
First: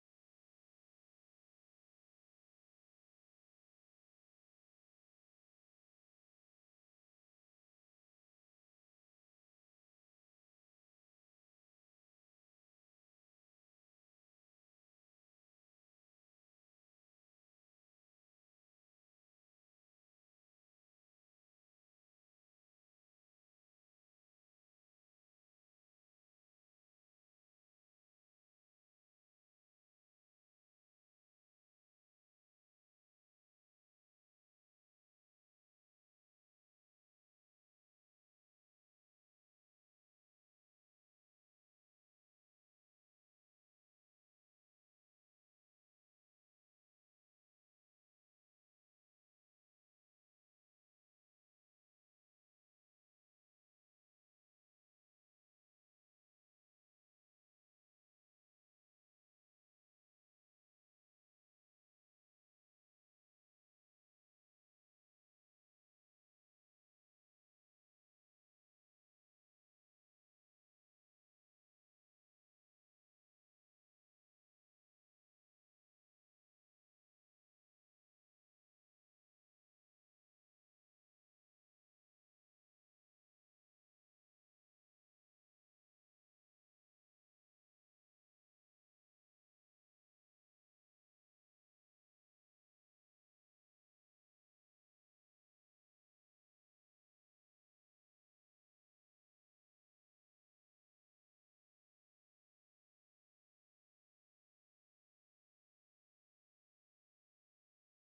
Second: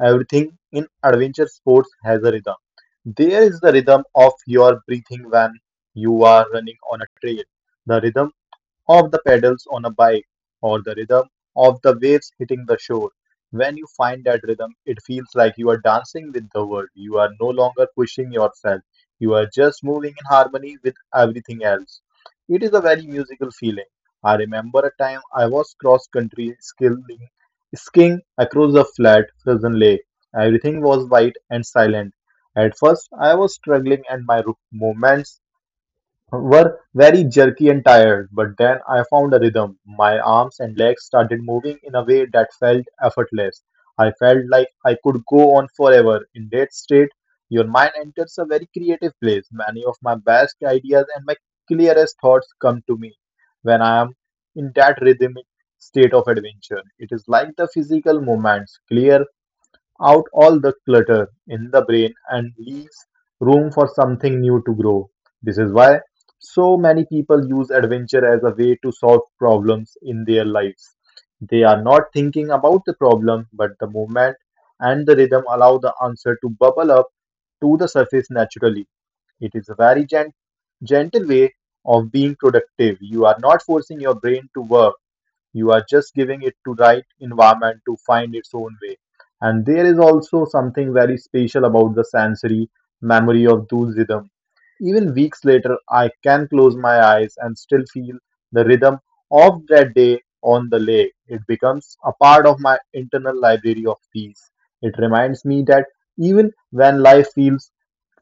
[SPEAKER 2] Everything in adventure sports has a rhythm. There is the rhythm of your breathing when you are running on a trail, the rhythm of the pedals on a bike, or the rhythm of the waves hitting the shore. When you find that rhythm, it feels like you are dancing with the world. You are no longer pushing yourself. You are just moving in harmony with everything else. It is a very musical feeling. I remember a time I was cross country skiing across a flat, frozen lake. Everything was white and silent. At first, I was struggling and my movements were very jerky and tired, but then I found a rhythm. My arms and legs started moving in a way that felt effortless. I felt like I could go on forever. In that state, your mind enters a very creative place. Many of my best ideas and my clearest thoughts come to me when I am in that rhythmic state of adventure. It is like the physical movements, clear out all the clutter in the brain and leaves room for something new to grow. This is why so many people use adventure as a way to solve problems in their lives. They are not thinking about the problem, but the movement and the rhythm allow the answer to bubble up to the surface naturally. It is a very gentle way of being productive. You are not forcing your brain to work, you are just giving it to right environment to find its own way. And there is also something very special about the sensory memory of those rhythm. Even weeks later, I can close my eyes and still feel the rhythm of that day on the lake. It becomes a part of my internal library of peace. It reminds me that even when life feels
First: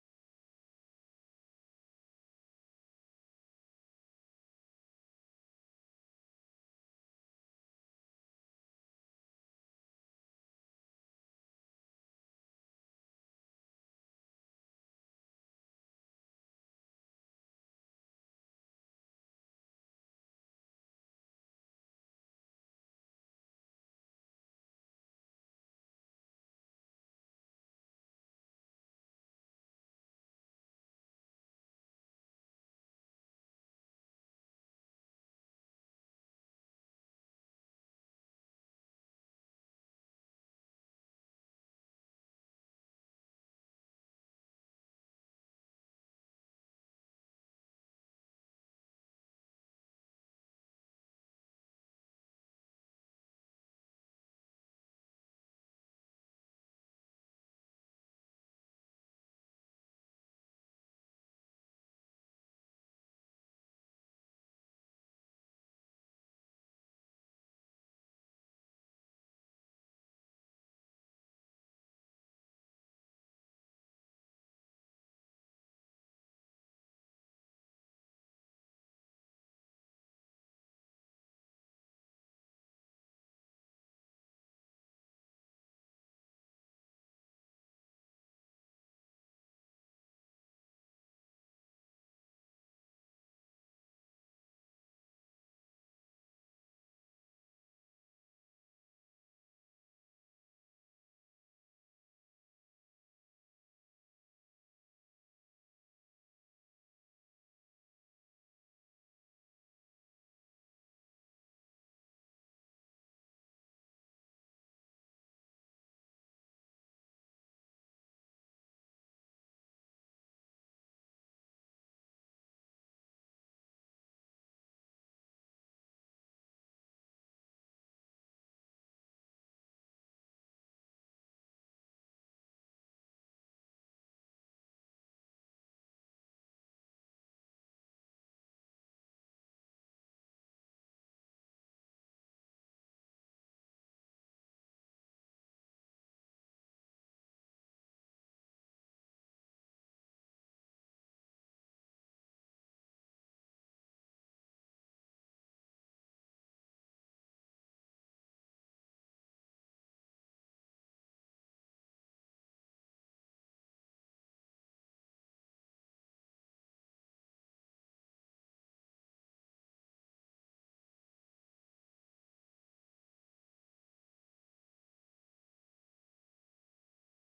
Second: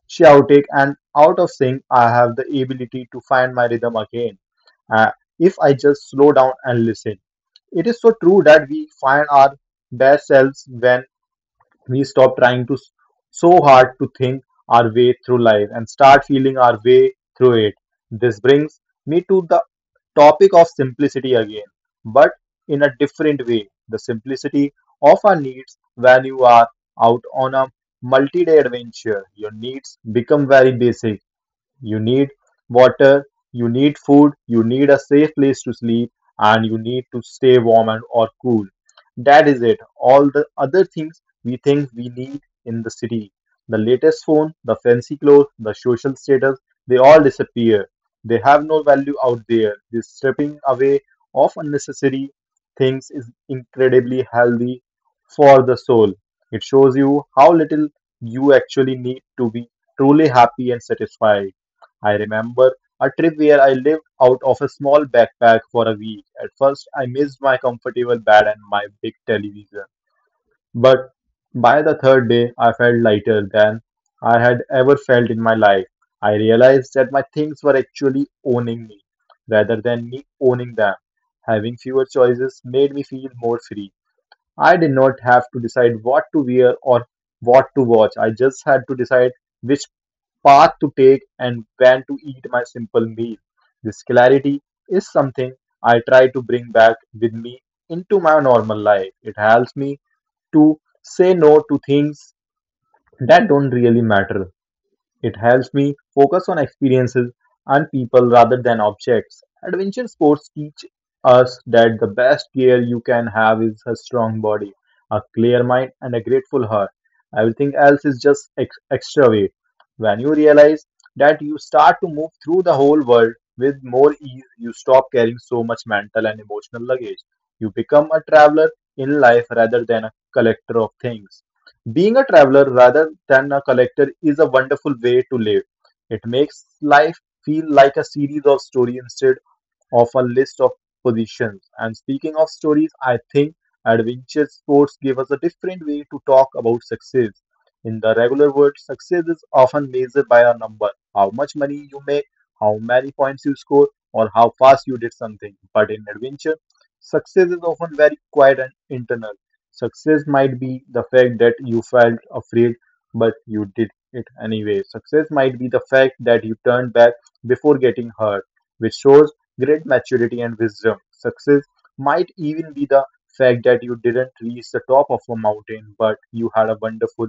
[SPEAKER 2] chaotic and out of sync, I have the ability to find my rhythm again uh, if I just slow down and listen. It is so true that we find our best selves when we stop trying to so hard to think our way through life and start feeling our way through it. This brings me to the topic of simplicity again, but in a different way. The simplicity of our needs when you are out on a multi day adventure. Your needs become very basic. You need water, you need food, you need a safe place to sleep, and you need to stay warm and or cool. That is it. All the other things we think we need in the city. The latest phone, the fancy clothes, the social status, they all disappear. They have no value out there. This stripping away of unnecessary things is incredibly healthy for the soul. It shows you how little you actually need to be truly happy and satisfied. I remember a trip where I lived out of a small backpack for a week. At first, I missed my comfortable bed and my big television. But by the third day, I felt lighter than I had ever felt in my life. I realized that my things were actually owning me rather than me owning them. Having fewer choices made me feel more free. I did not have to decide what to wear or what to watch. I just had to decide which path to take and when to eat my simple meal. This clarity is something I try to bring back with me into my normal life. It helps me to say no to things that don't really matter. It helps me focus on experiences and people rather than objects. Adventure sports teach us that the best gear you can have is a strong body, a clear mind, and a grateful heart. Everything else is just extra weight. When you realize that, you start to move through the whole world with more ease, you stop carrying so much mental and emotional luggage. You become a traveler in life rather than a collector of things. Being a traveler rather than a collector is a wonderful way to live. It makes life feel like a series of stories instead of a list of positions. And speaking of stories, I think adventure sports give us a different way to talk about success. In the regular world, success is often measured by a number, how much money you make, how many points you score, or how fast you did something. But in adventure, success is often very quiet and internal. Success might be the fact that you felt afraid, but you did it anyway. Success might be the fact that you turned back before getting hurt, which shows great maturity and wisdom. Success might even be the fact that you didn't reach the top of a mountain, but you had a wonderful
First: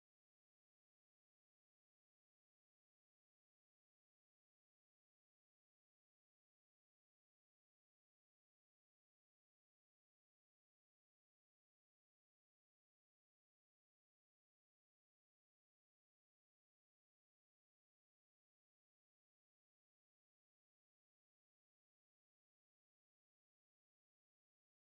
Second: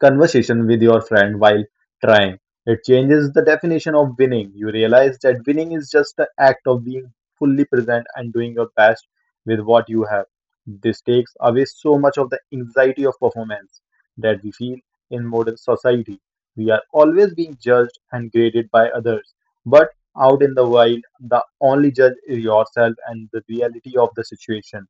[SPEAKER 2] conversation with your friend while trying. It changes the definition of winning. You realize that winning is just the act of being fully present and doing your best with what you have. This takes away so much of the anxiety of performance that we feel in modern society. We are always being judged and graded by others. But out in the wild, the only judge is yourself and the reality of the situation.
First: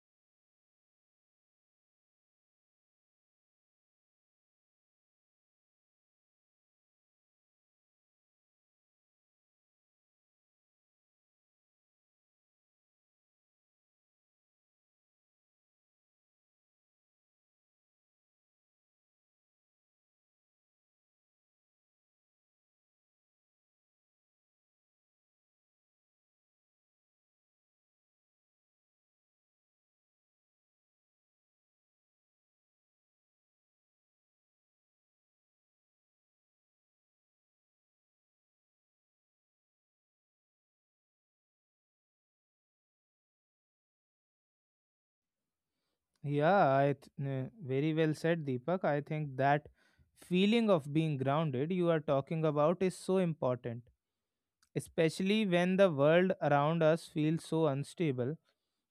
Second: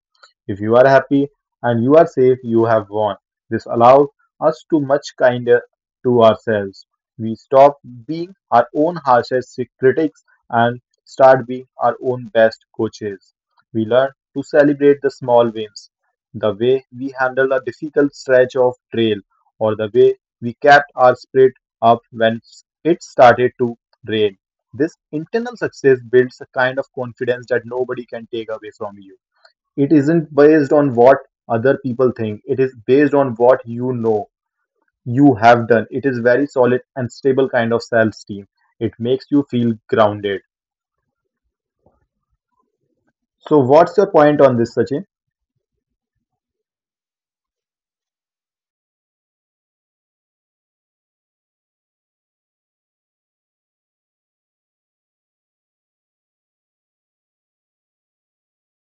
[SPEAKER 2] If you are happy and you are safe, you have won. This allows us too much kinder to ourselves. We stop being our own harshest critics and start being our own best coaches. We learn to celebrate the small wins, the way we handled a difficult stretch of trail, or the way we kept our spirit up when it started to rain. This internal success builds a kind of confidence that nobody can take away from you. It isn't based on what other people think, it is based on what you know you have done. It is very solid and stable kind of self-esteem. It makes you feel grounded. So what's your point on this, Sachin?
[SPEAKER 1] Yeah, very well said, Deepak. I think that feeling of being grounded you are talking about is so important, especially when the world around us feels so unstable.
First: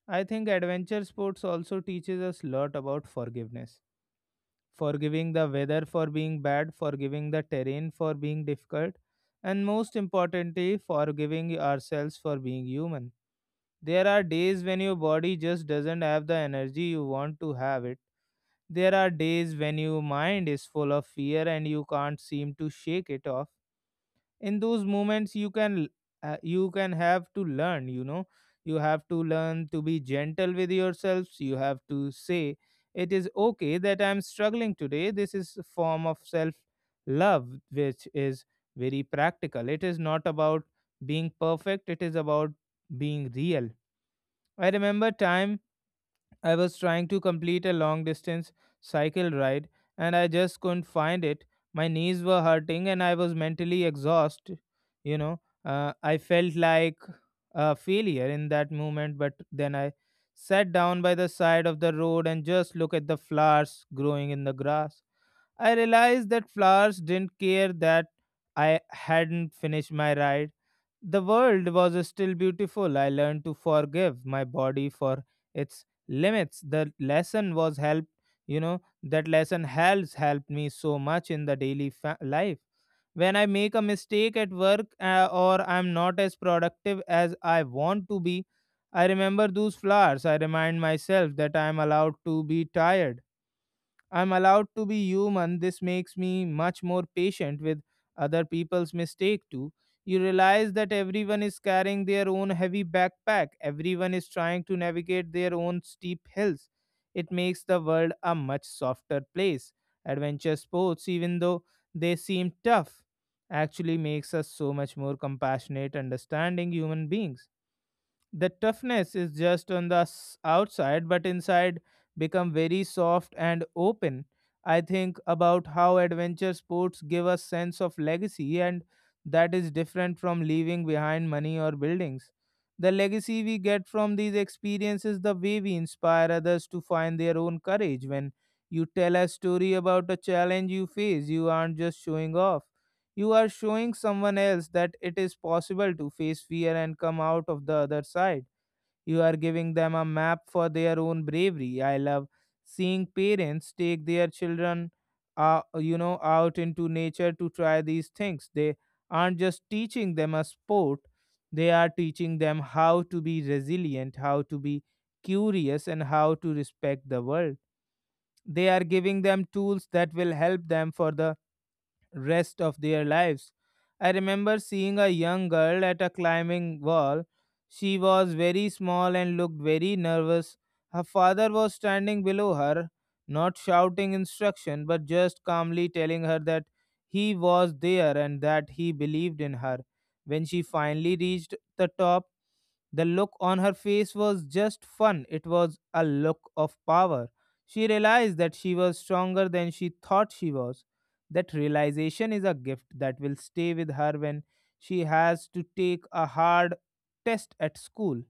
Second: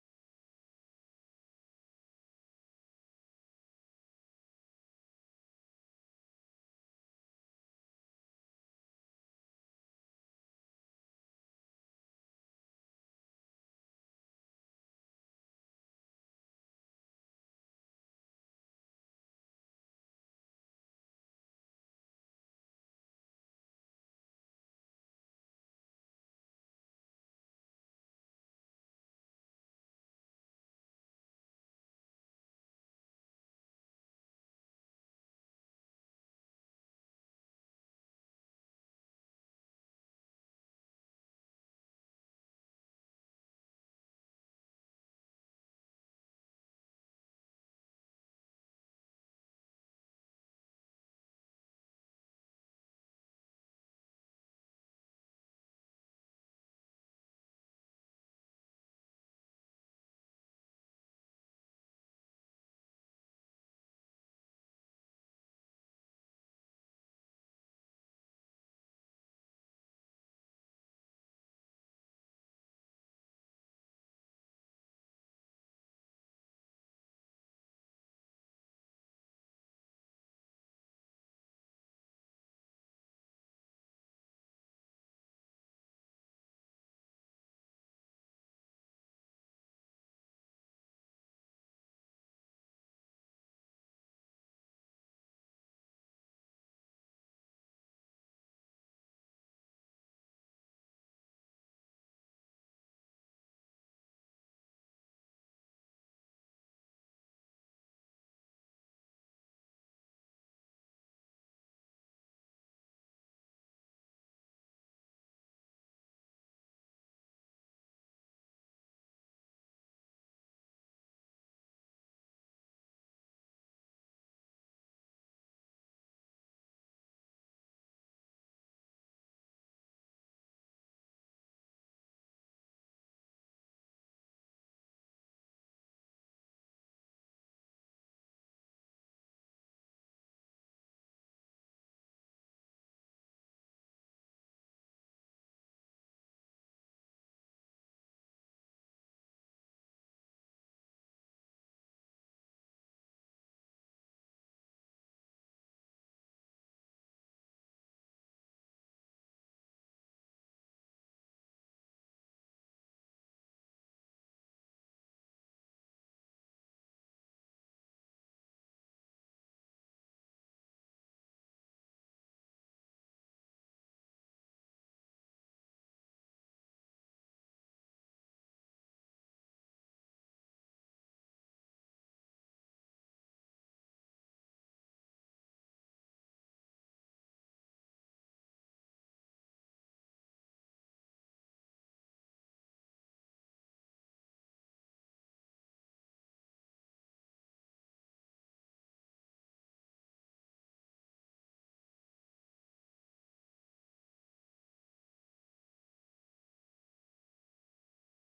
[SPEAKER 1] I think adventure sports also teaches us a lot about forgiveness. Forgiving the weather for being bad, forgiving the terrain for being difficult, and most importantly, forgiving ourselves for being human. There are days when your body just doesn't have the energy you want to have it. There are days when your mind is full of fear and you can't seem to shake it off. In those moments, you can have to learn. You have to learn to be gentle with yourselves. You have to say it is okay that I'm struggling today. This is a form of self love, which is very practical. It is not about being perfect. It is about being real. I remember time I was trying to complete a long distance cycle ride and I just couldn't find it. My knees were hurting and I was mentally exhausted. You know, I felt like a failure in that moment, but then I sat down by the side of the road and just looked at the flowers growing in the grass. I realized that flowers didn't care that I hadn't finished my ride. The world was still beautiful. I learned to forgive my body for its limits. The lesson was helped, you know, that lesson has helped me so much in the daily life. When I make a mistake at work or I'm not as productive as I want to be, I remember those flowers. I remind myself that I'm allowed to be tired. I'm allowed to be human. This makes me much more patient with other people's mistake too. You realize that everyone is carrying their own heavy backpack. Everyone is trying to navigate their own steep hills. It makes the world a much softer place. Adventure sports, even though they seem tough, actually makes us so much more compassionate, understanding human beings. The toughness is just on the outside, but inside become very soft and open. I think about how adventure sports give a sense of legacy, and that is different from leaving behind money or buildings. The legacy we get from these experiences, the way we inspire others to find their own courage. When you tell a story about a challenge you face, you aren't just showing off. You are showing someone else that it is possible to face fear and come out of the other side. You are giving them a map for their own bravery. I love seeing parents take their children, out into nature to try these things. They aren't just teaching them a sport; they are teaching them how to be resilient, how to be curious, and how to respect the world. They are giving them tools that will help them for the rest of their lives. I remember seeing a young girl at a climbing wall. She was very small and looked very nervous. Her father was standing below her, not shouting instruction, but just calmly telling her that he was there and that he believed in her. When she finally reached the top, the look on her face was just fun. It was a look of power. She realized that she was stronger than she thought she was. That realization is a gift that will stay with her when she has to take a hard test at school,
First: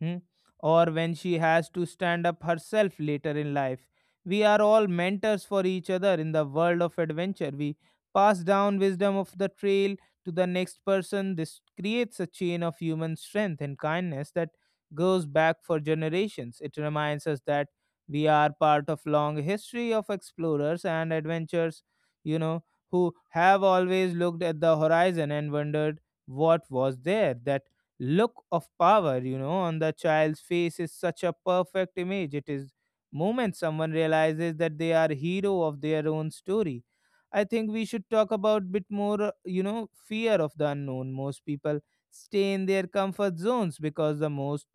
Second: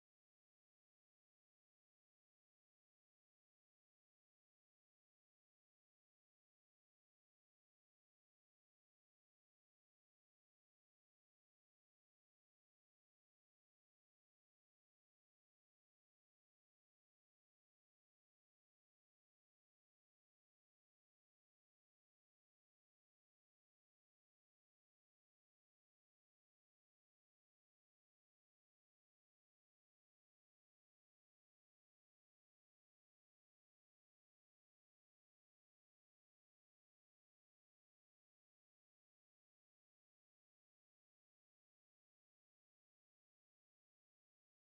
[SPEAKER 1] hmm, or when she has to stand up herself later in life. We are all mentors for each other in the world of adventure. We pass down wisdom of the trail to the next person. This creates a chain of human strength and kindness that goes back for generations. It reminds us that we are part of long history of explorers and adventurers, you know, who have always looked at the horizon and wondered what was there. That look of power, on the child's face is such a perfect image. It is moment someone realizes that they are hero of their own story. I think we should talk about bit more, fear of the unknown. Most people stay in their comfort zones because the most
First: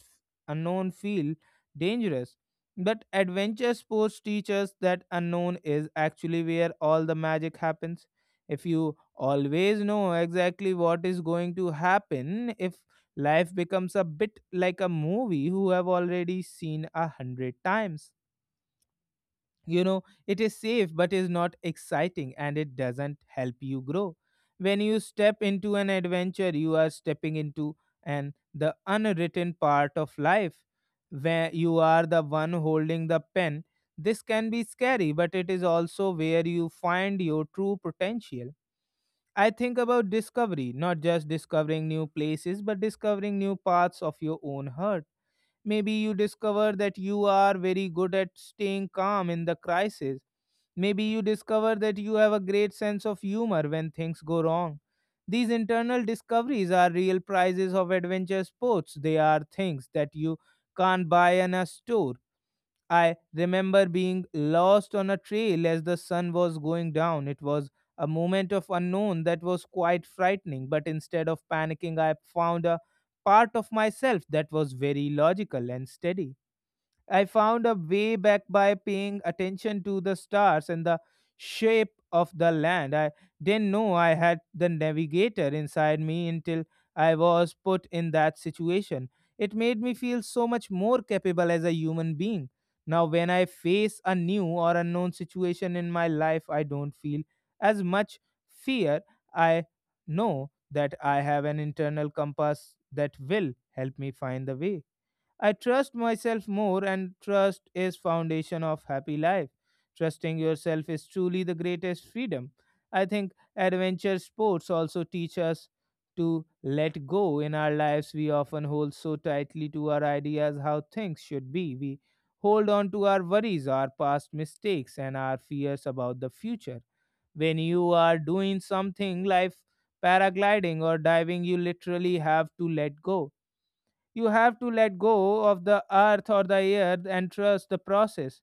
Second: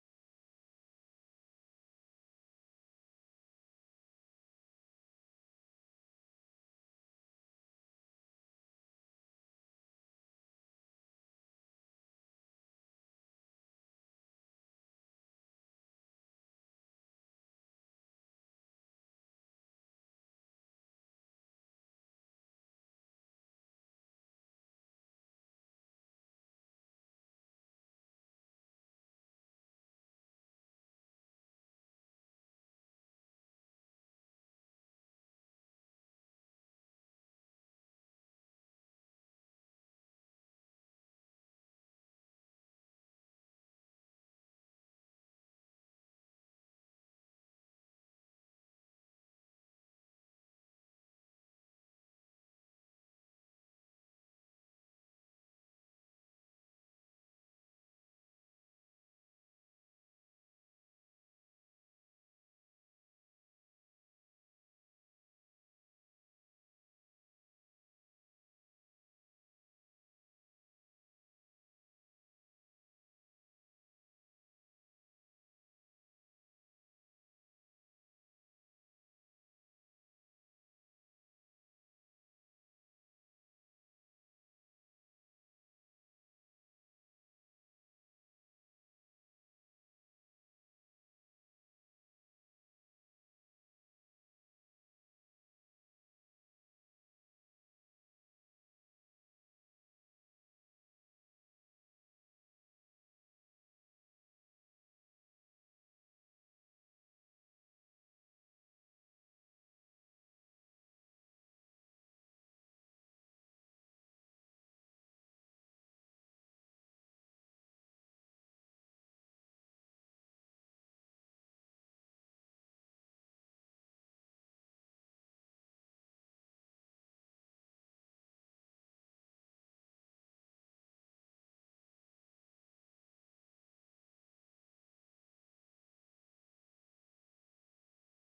[SPEAKER 1] unknown feel dangerous. But adventure sports teach us that unknown is actually where all the magic happens. If you always know exactly what is going to happen, if life becomes a bit like a movie who have already seen a hundred times. You know, it is safe but is not exciting and it doesn't help you grow. When you step into an adventure, you are stepping into an the unwritten part of life where you are the one holding the pen. This can be scary, but it is also where you find your true potential. I think about discovery, not just discovering new places, but discovering new parts of your own heart. Maybe you discover that you are very good at staying calm in the crisis. Maybe you discover that you have a great sense of humor when things go wrong. These internal discoveries are real prizes of adventure sports. They are things that you can't buy in a store. I remember being lost on a trail as the sun was going down. It was a moment of unknown that was quite frightening, but instead of panicking, I found a part of myself that was very logical and steady. I found a way back by paying attention to the stars and the shape of the land. I didn't know I had the navigator inside me until I was put in that situation. It made me feel so much more capable as a human being. Now, when I face a new or unknown situation in my life, I don't feel as much fear. I know that I have an internal compass that will help me find the way. I trust myself more, and trust is foundation of happy life. Trusting yourself is truly the greatest freedom. I think adventure sports also teach us to let go. In our lives, we often hold so tightly to our ideas how things should be. We hold on to our worries, our past mistakes, and our fears about the future. When you are doing something like paragliding or diving, you literally have to let go. You have to let go of the earth or the air and trust the process.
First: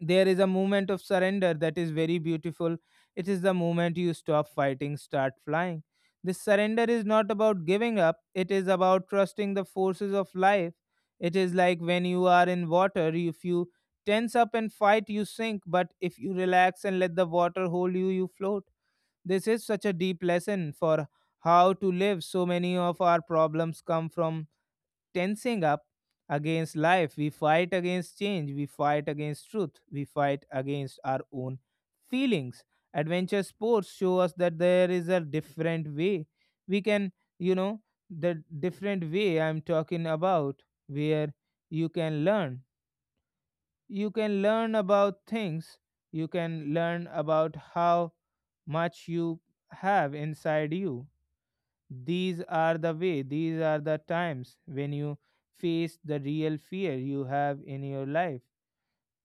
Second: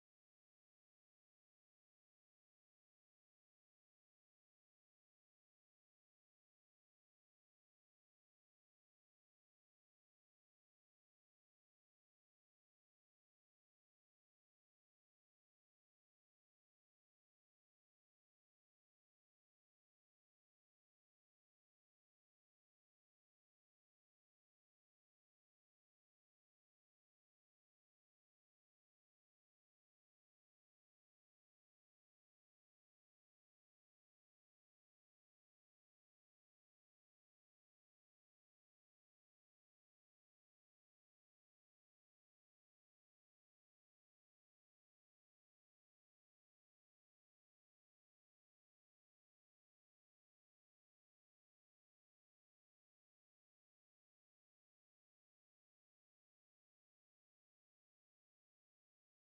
[SPEAKER 1] There is a moment of surrender that is very beautiful. It is the moment you stop fighting, start flying. This surrender is not about giving up, it is about trusting the forces of life. It is like when you are in water, if you tense up and fight, you sink, but if you relax and let the water hold you, you float. This is such a deep lesson for how to live. So many of our problems come from tensing up against life. We fight against change. We fight against truth. We fight against our own feelings. Adventure sports show us that there is a different way. We can, you know, the different way I'm talking about, where you can learn. You can learn about things. You can learn about how much you have inside you. These are the way, these are the times when you face the real fear you have in your life.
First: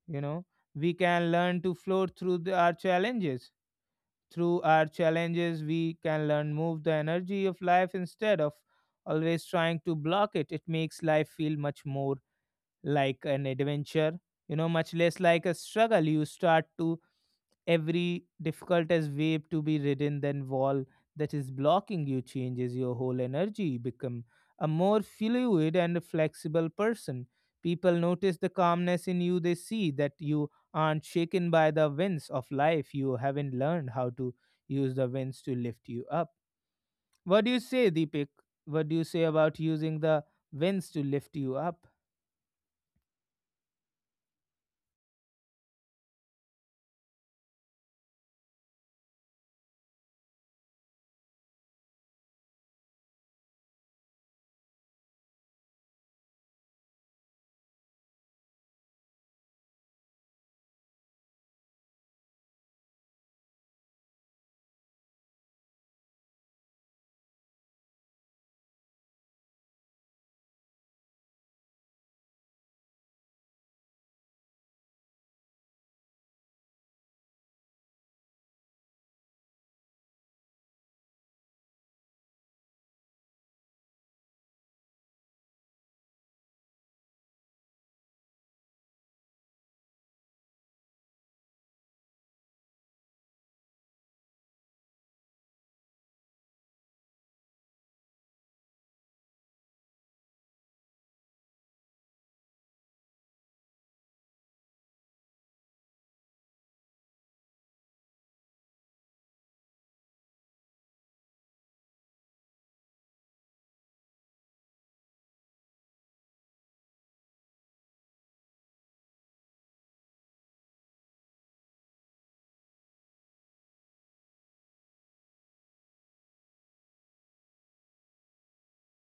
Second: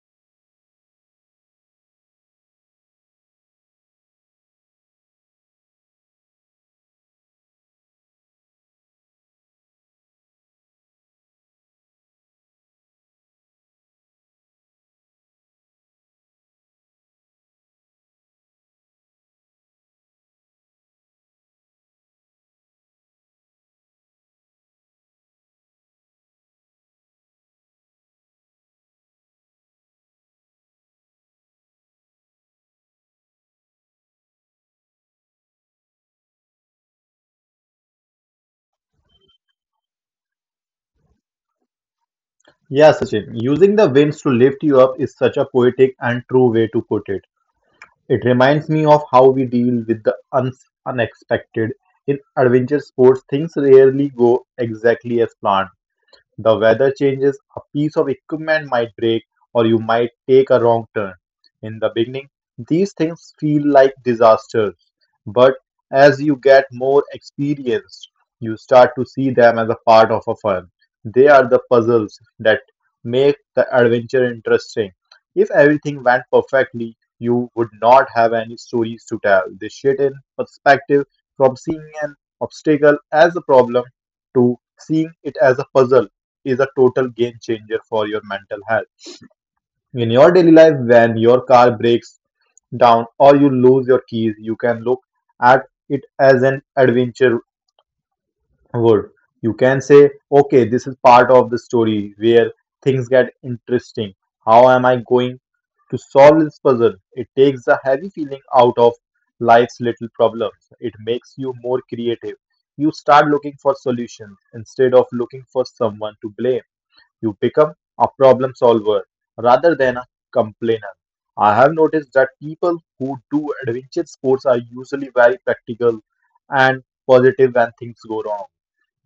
[SPEAKER 1] You know, we can learn to float through our challenges. Through our challenges, we can learn move the energy of life instead of always trying to block it. It makes life feel much more like an adventure, you know, much less like a struggle. You start to every difficult as wave to be ridden, then wall that is blocking you changes your whole energy. You become a more fluid and flexible person. People notice the calmness in you. They see that you aren't shaken by the winds of life. You haven't learned how to use the winds to lift you up. What do you say, Deepak? What do you say about using the winds to lift you up?
[SPEAKER 2] Yeah, Sachin, using the winds to lift you up is such a poetic and true way to put it. It reminds me of how we deal with the unexpected. In adventure sports, things rarely go exactly as planned. The weather changes, a piece of equipment might break, or you might take a wrong turn. In the beginning, these things feel like disasters, but as you get more experienced, you start to see them as a part of a fun. They are the puzzles that make the adventure interesting. If everything went perfectly, you would not have any stories to tell. They shit in perspective from seeing an obstacle as a problem to seeing it as a puzzle is a total game changer for your mental health. In your daily life, when your car breaks down or you lose your keys, you can look at it as an adventure would. You can say, okay, this is part of the story where things get interesting. How am I going to solve this puzzle? It takes the heavy feeling out of life's little problems. It makes you more creative. You start looking for solutions instead of looking for someone to blame. You become a problem solver rather than a complainer. I have noticed that people who do adventure sports are usually very practical and positive when things go wrong.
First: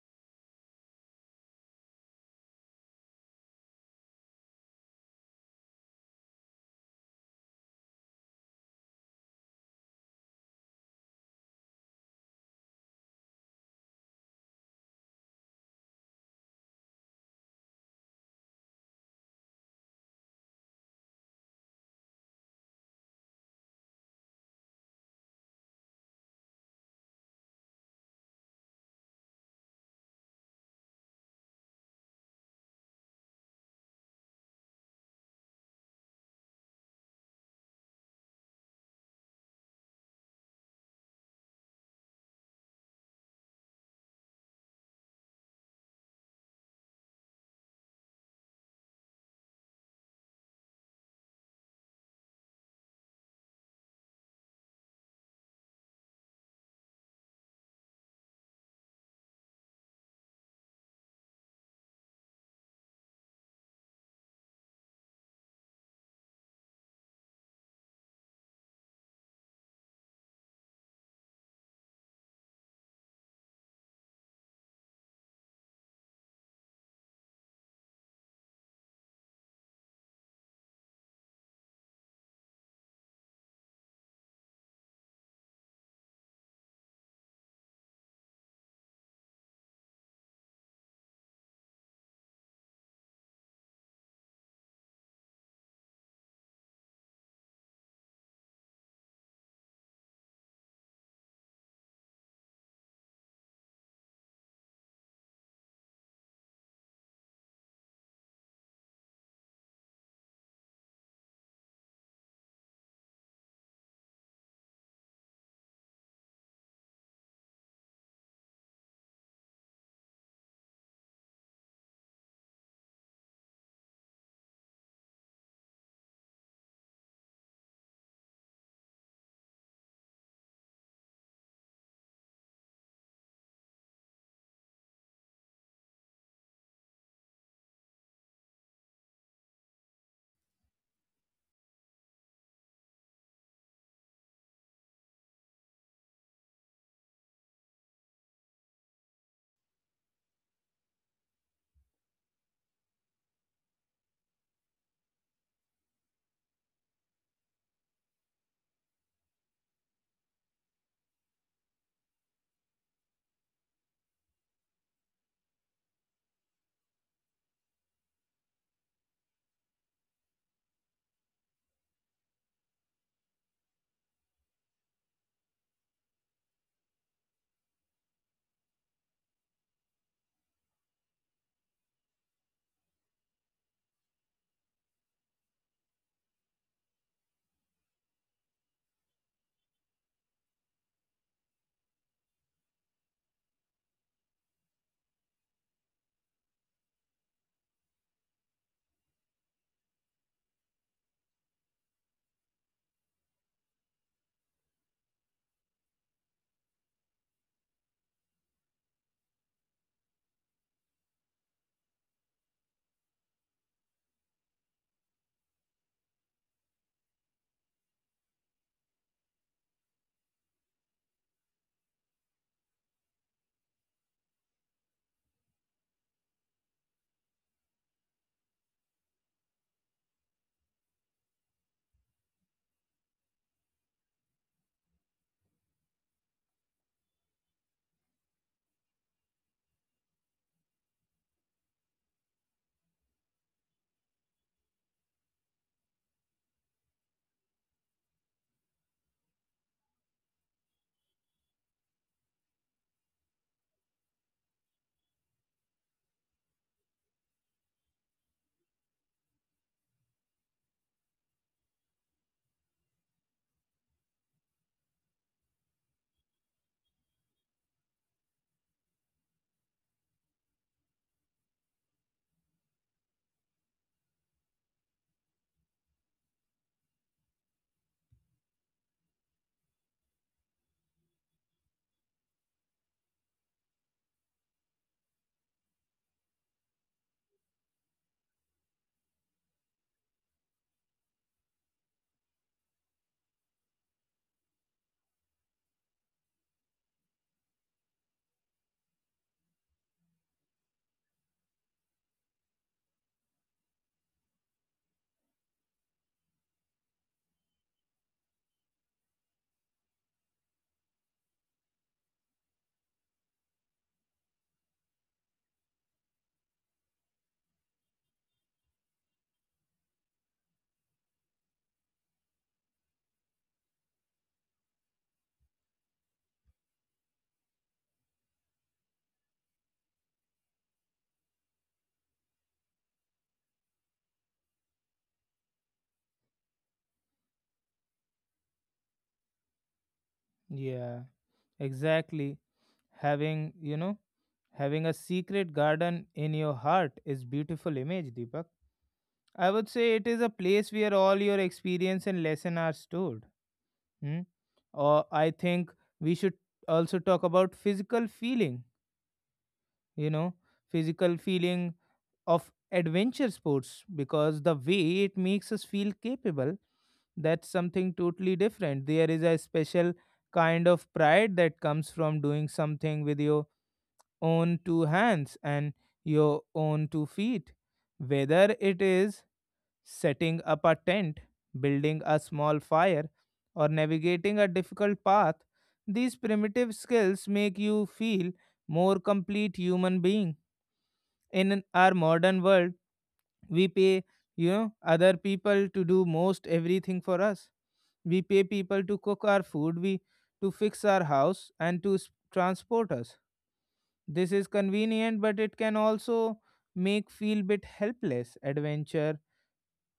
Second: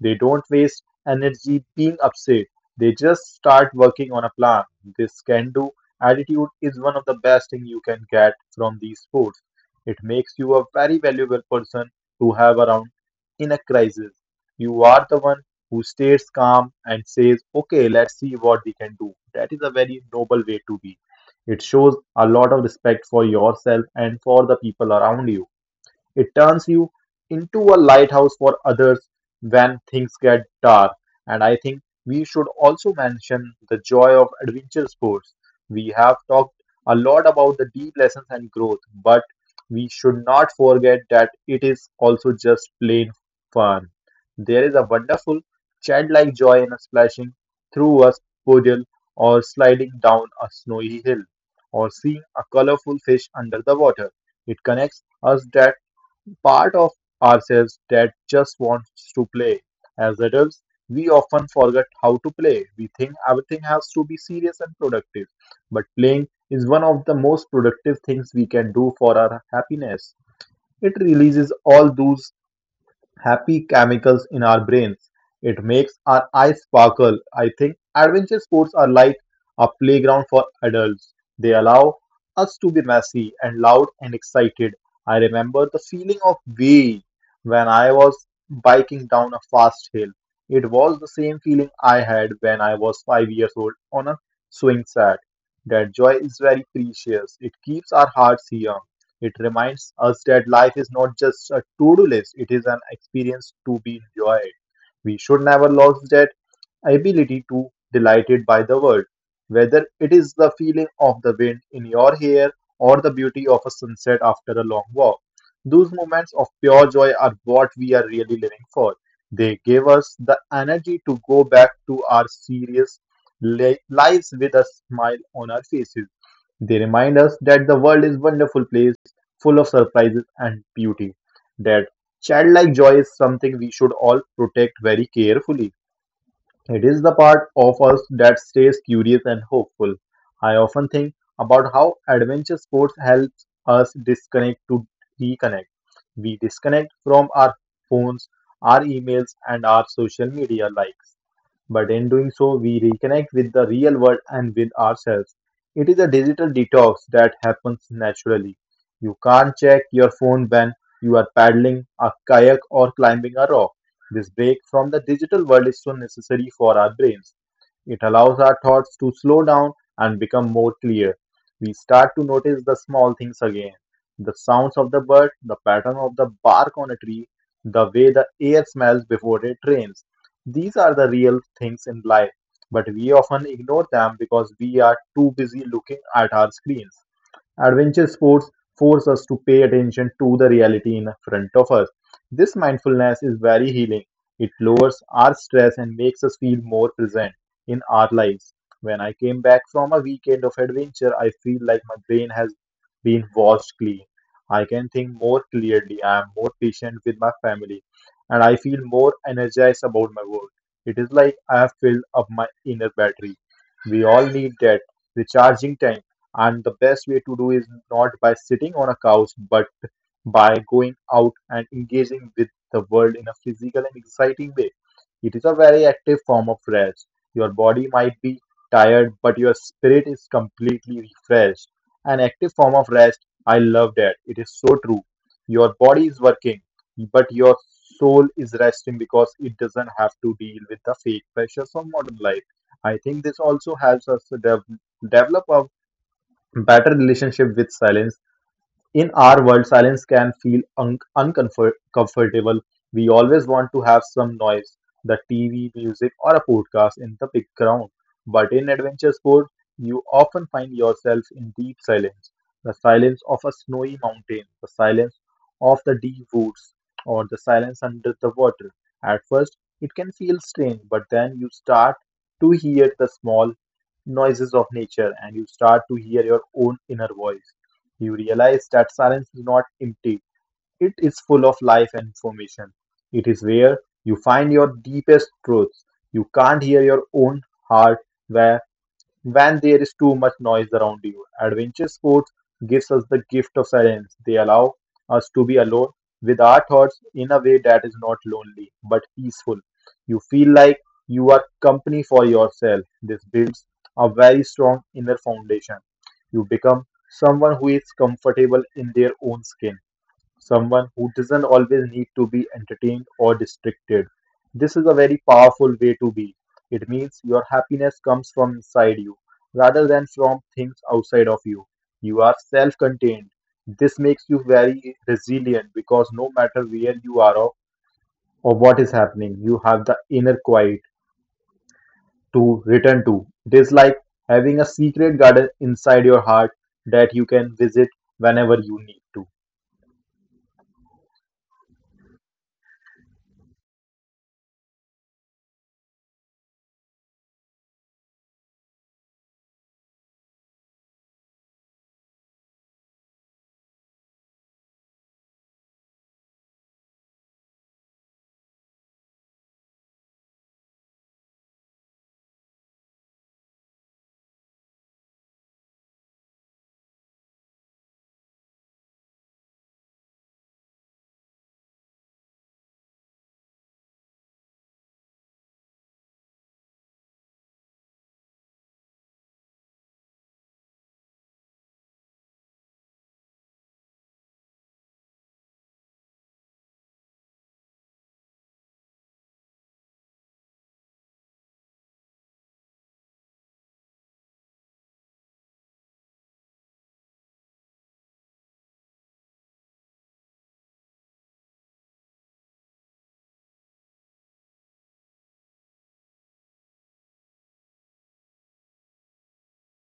[SPEAKER 2] They don't waste energy being upset. They just start working on a plan. This can do attitude is one of the best thing you can get from these sports. It makes you a very valuable person to have around in a crisis. You are the one who stays calm and says, okay, let's see what we can do. That is a very noble way to be. It shows a lot of respect for yourself and for the people around you. It turns you into a lighthouse for others when things get dark. And I think we should also mention the joy of adventure sports. We have talked a lot about the deep lessons and growth, but we should not forget that it is also just plain fun. There is a wonderful childlike joy in a splashing through a puddle, or sliding down a snowy hill, or seeing a colorful fish under the water. It connects us part of ourselves that just wants to play. As adults, we often forget how to play. We think everything has to be serious and productive, but playing is one of the most productive things we can do for our happiness. It releases all those happy chemicals in our brains. It makes our eyes sparkle. I think adventure sports are like a playground for adults. They allow us to be messy and loud and excited. I remember the feeling of way when I was biking down a fast hill. It was the same feeling I had when I was 5 years old on a swing set. That joy is very precious. It keeps our hearts young. It reminds us that life is not just a to do list, it is an experience to be enjoyed. We should never lose that ability to delighted by the world, whether it is the feeling of the wind in your hair or the beauty of a sunset after a long walk. Those moments of pure joy are what we are really living for. They give us the energy to go back to our serious lives with a smile on our faces. They remind us that the world is a wonderful place full of surprises and beauty. That childlike joy is something we should all protect very carefully. It is the part of us that stays curious and hopeful. I often think about how adventure sports helps us disconnect to reconnect. We disconnect from our phones, our emails, and our social media likes, but in doing so, we reconnect with the real world and with ourselves. It is a digital detox that happens naturally. You can't check your phone when you are paddling a kayak or climbing a rock. This break from the digital world is so necessary for our brains. It allows our thoughts to slow down and become more clear. We start to notice the small things again, the sounds of the bird, the pattern of the bark on a tree, the way the air smells before it rains. These are the real things in life, but we often ignore them because we are too busy looking at our screens. Adventure sports force us to pay attention to the reality in front of us. This mindfulness is very healing. It lowers our stress and makes us feel more present in our lives. When I came back from a weekend of adventure, I feel like my brain has been washed clean. I can think more clearly. I am more patient with my family and I feel more energized about my work. It is like I have filled up my inner battery. We all need that recharging time, and the best way to do is not by sitting on a couch, but by going out and engaging with the world in a physical and exciting way. It is a very active form of rest. Your body might be tired, but your spirit is completely refreshed. An active form of rest, I love that. It is so true. Your body is working, but your soul is resting because it doesn't have to deal with the fake pressures of modern life. I think this also helps us to develop our better relationship with silence. In our world, silence can feel uncomfortable. We always want to have some noise, the TV, music, or a podcast in the background. But in adventure sports, you often find yourself in deep silence, the silence of a snowy mountain, the silence of the deep woods, or the silence under the water. At first, it can feel strange, but then you start to hear the small noises of nature and you start to hear your own inner voice. You realize that silence is not empty, it is full of life and information. It is where you find your deepest truths. You can't hear your own heart where when there is too much noise around you. Adventure sports gives us the gift of silence. They allow us to be alone with our thoughts in a way that is not lonely but peaceful. You feel like you are company for yourself. This builds a very strong inner foundation. You become someone who is comfortable in their own skin, someone who doesn't always need to be entertained or distracted. This is a very powerful way to be. It means your happiness comes from inside you rather than from things outside of you. You are self contained. This makes you very resilient because no matter where you are, or what is happening, you have the inner quiet to return to. It is like having a secret garden inside your heart that you can visit whenever you need to.
[SPEAKER 1] Yeah, exactly. Having, you know, Having a secret garden in your heart is beautiful image, Deepak. I would say it is a place where all your experience and lesson are stored. Hmm? Or I think we should also talk about physical feeling, you know, physical feeling of adventure sports because the way it makes us feel capable, that's something totally different. There is a special kind of pride that comes from doing something with your own two hands and your own two feet. Whether it is setting up a tent, building a small fire, or navigating a difficult path, these primitive skills make you feel more complete human being. In our modern world, we pay, other people to do most everything for us. We pay people to cook our food, we to fix our house and to s- transport us. This is convenient, but it can also make feel bit helpless. Adventure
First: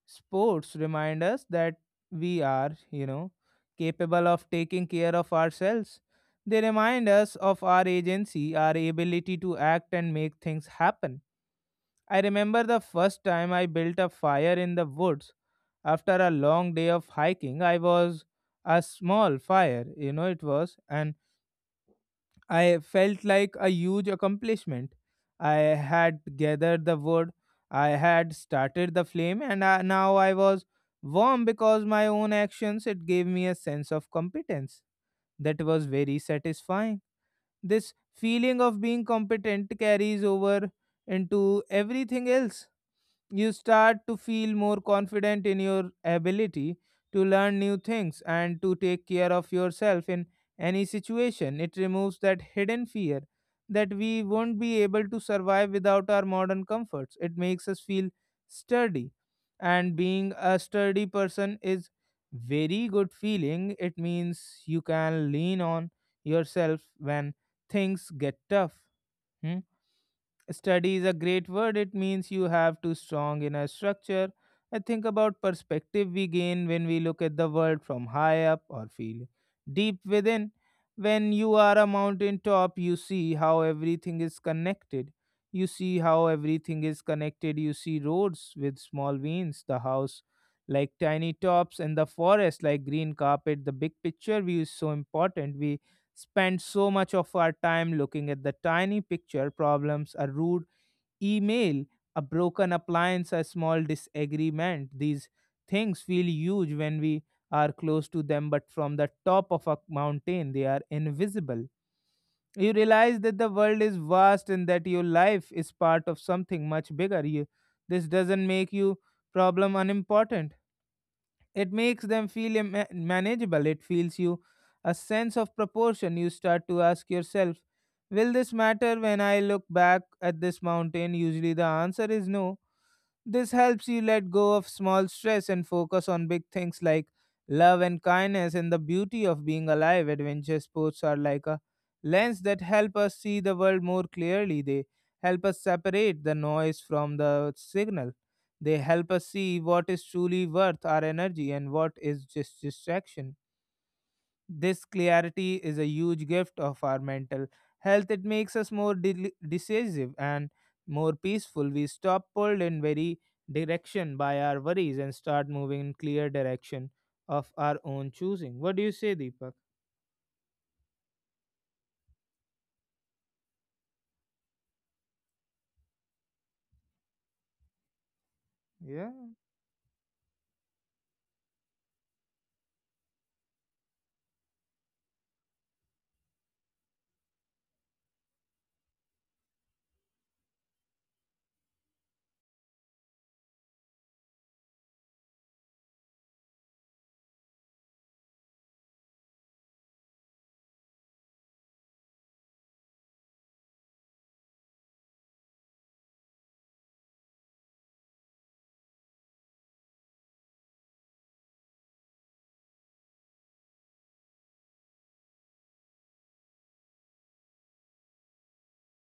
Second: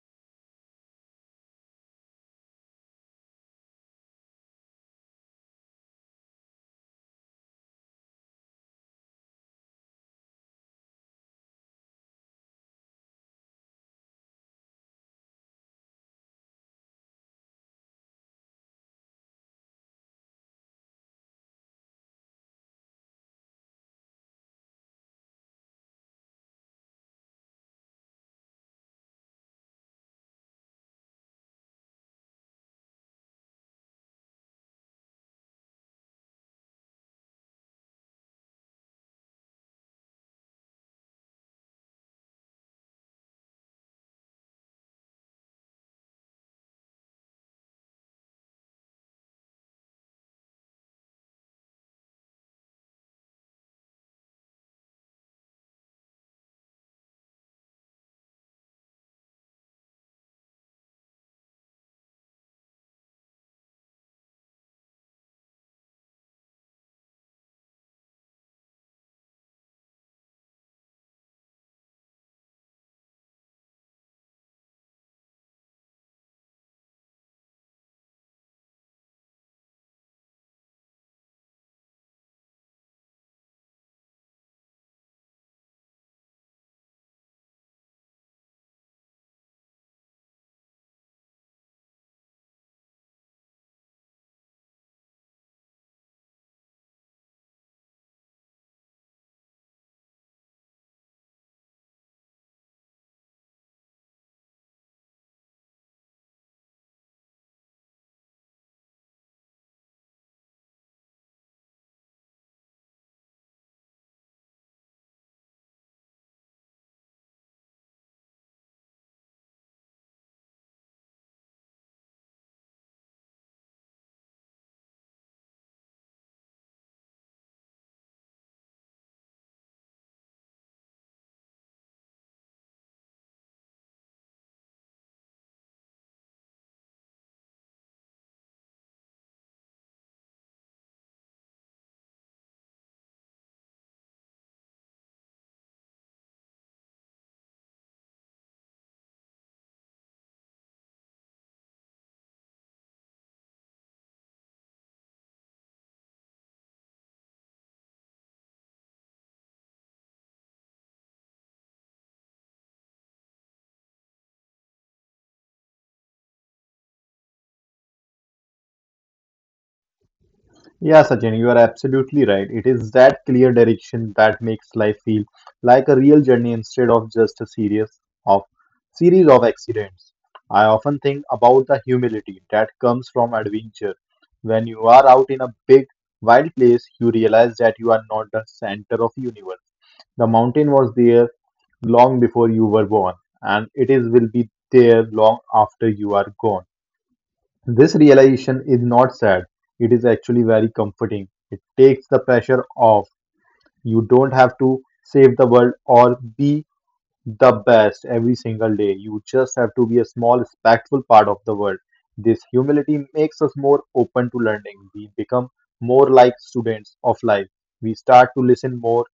[SPEAKER 1] sports remind us that we are, capable of taking care of ourselves. They remind us of our agency, our ability to act and make things happen. I remember the first time I built a fire in the woods after a long day of hiking. I was a small fire, and I felt like a huge accomplishment. I had gathered the wood, I had started the flame, and now I was warm because my own actions. It gave me a sense of competence that was very satisfying. This feeling of being competent carries over into everything else. You start to feel more confident in your ability to learn new things and to take care of yourself in any situation. It removes that hidden fear that we won't be able to survive without our modern comforts. It makes us feel sturdy. And being a sturdy person is very good feeling. It means you can lean on yourself when things get tough. Hmm? Study is a great word. It means you have to strong inner structure. I think about perspective we gain when we look at the world from high up or feel deep within. When you are a mountain top, you see how everything is connected. You see how everything is connected. You see roads with small veins, the house like tiny tops, and the forest like green carpet. The big picture view is so important. We spend so much of our time looking at the tiny picture problems, a rude email, a broken appliance, a small disagreement. These things feel huge when we are close to them, but from the top of a mountain, they are invisible. You realize that the world is vast and that your life is part of something much bigger. This doesn't make you problem unimportant, it makes them feel manageable. It feels you a sense of proportion. You start to ask yourself, will this matter when I look back at this mountain? Usually the answer is no. This helps you let go of small stress and focus on big things like love and kindness and the beauty of being alive. Adventure sports are like a lens that help us see the world more clearly. They help us separate the noise from the signal. They help us see what is truly worth our energy and what is just distraction. This clarity is a huge gift of our mental health. It makes us more decisive and more peaceful. We stop pulled in very direction by our worries and start moving in clear direction of our own choosing. What do you say, Deepak?
[SPEAKER 2] Yeah, Sachin, you are absolutely right. It is that clear direction that makes life feel like a real journey instead of just a series of
[SPEAKER 1] Yeah.
[SPEAKER 2] accidents. I often think about the humility that comes from adventure. When you are out in a big, wild place, you realize that you are not the center of universe. The mountain was there long before you were born, and it is will be there long after you are gone. This realization is not sad, it is actually very comforting. It takes the pressure off. You don't have to save the world or be the best every single day. You just have to be a small, respectful part of the world. This humility makes us more open to learning. We become more like students of life. We start to listen more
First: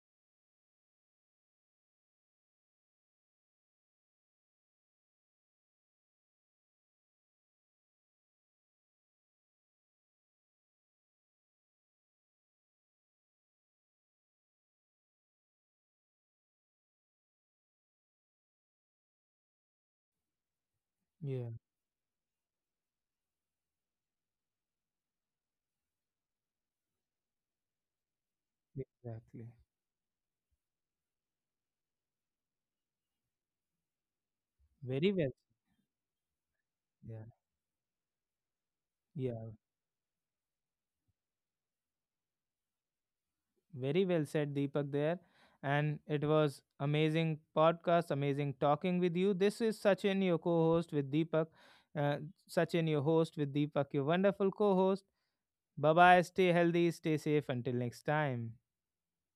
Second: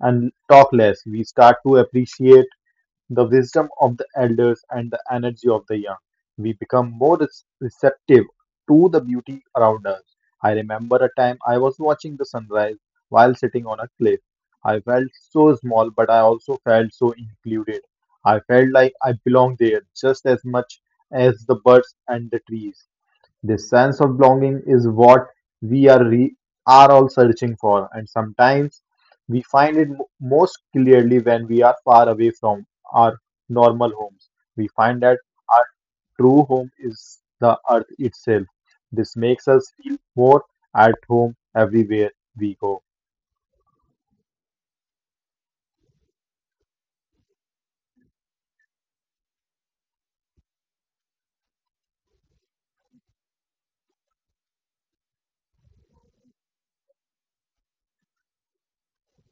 [SPEAKER 2] and talk less. We start to appreciate the wisdom of the elders and the energy of the young. We become more receptive to the beauty around us. I remember a time I was watching the sunrise while sitting on a cliff. I felt so small, but I also felt so included. I felt like I belonged there just as much as
[SPEAKER 1] Yeah.
[SPEAKER 2] the birds and the trees. This sense of belonging is what we are are all searching for, and sometimes we
[SPEAKER 1] Exactly.
[SPEAKER 2] find it most clearly when we are far away from our normal homes. We find
[SPEAKER 1] Very
[SPEAKER 2] that
[SPEAKER 1] well said.
[SPEAKER 2] our true home
[SPEAKER 1] Yeah.
[SPEAKER 2] is the earth itself. This
[SPEAKER 1] Yeah.
[SPEAKER 2] makes us feel more at home everywhere we go.
[SPEAKER 1] Very well said, Deepak, there. And it was amazing podcast, amazing talking with you. This is Sachin, your co host with Deepak. Uh, Sachin, your host with Deepak, your wonderful co host. Bye bye. Stay healthy, stay safe. Until next time.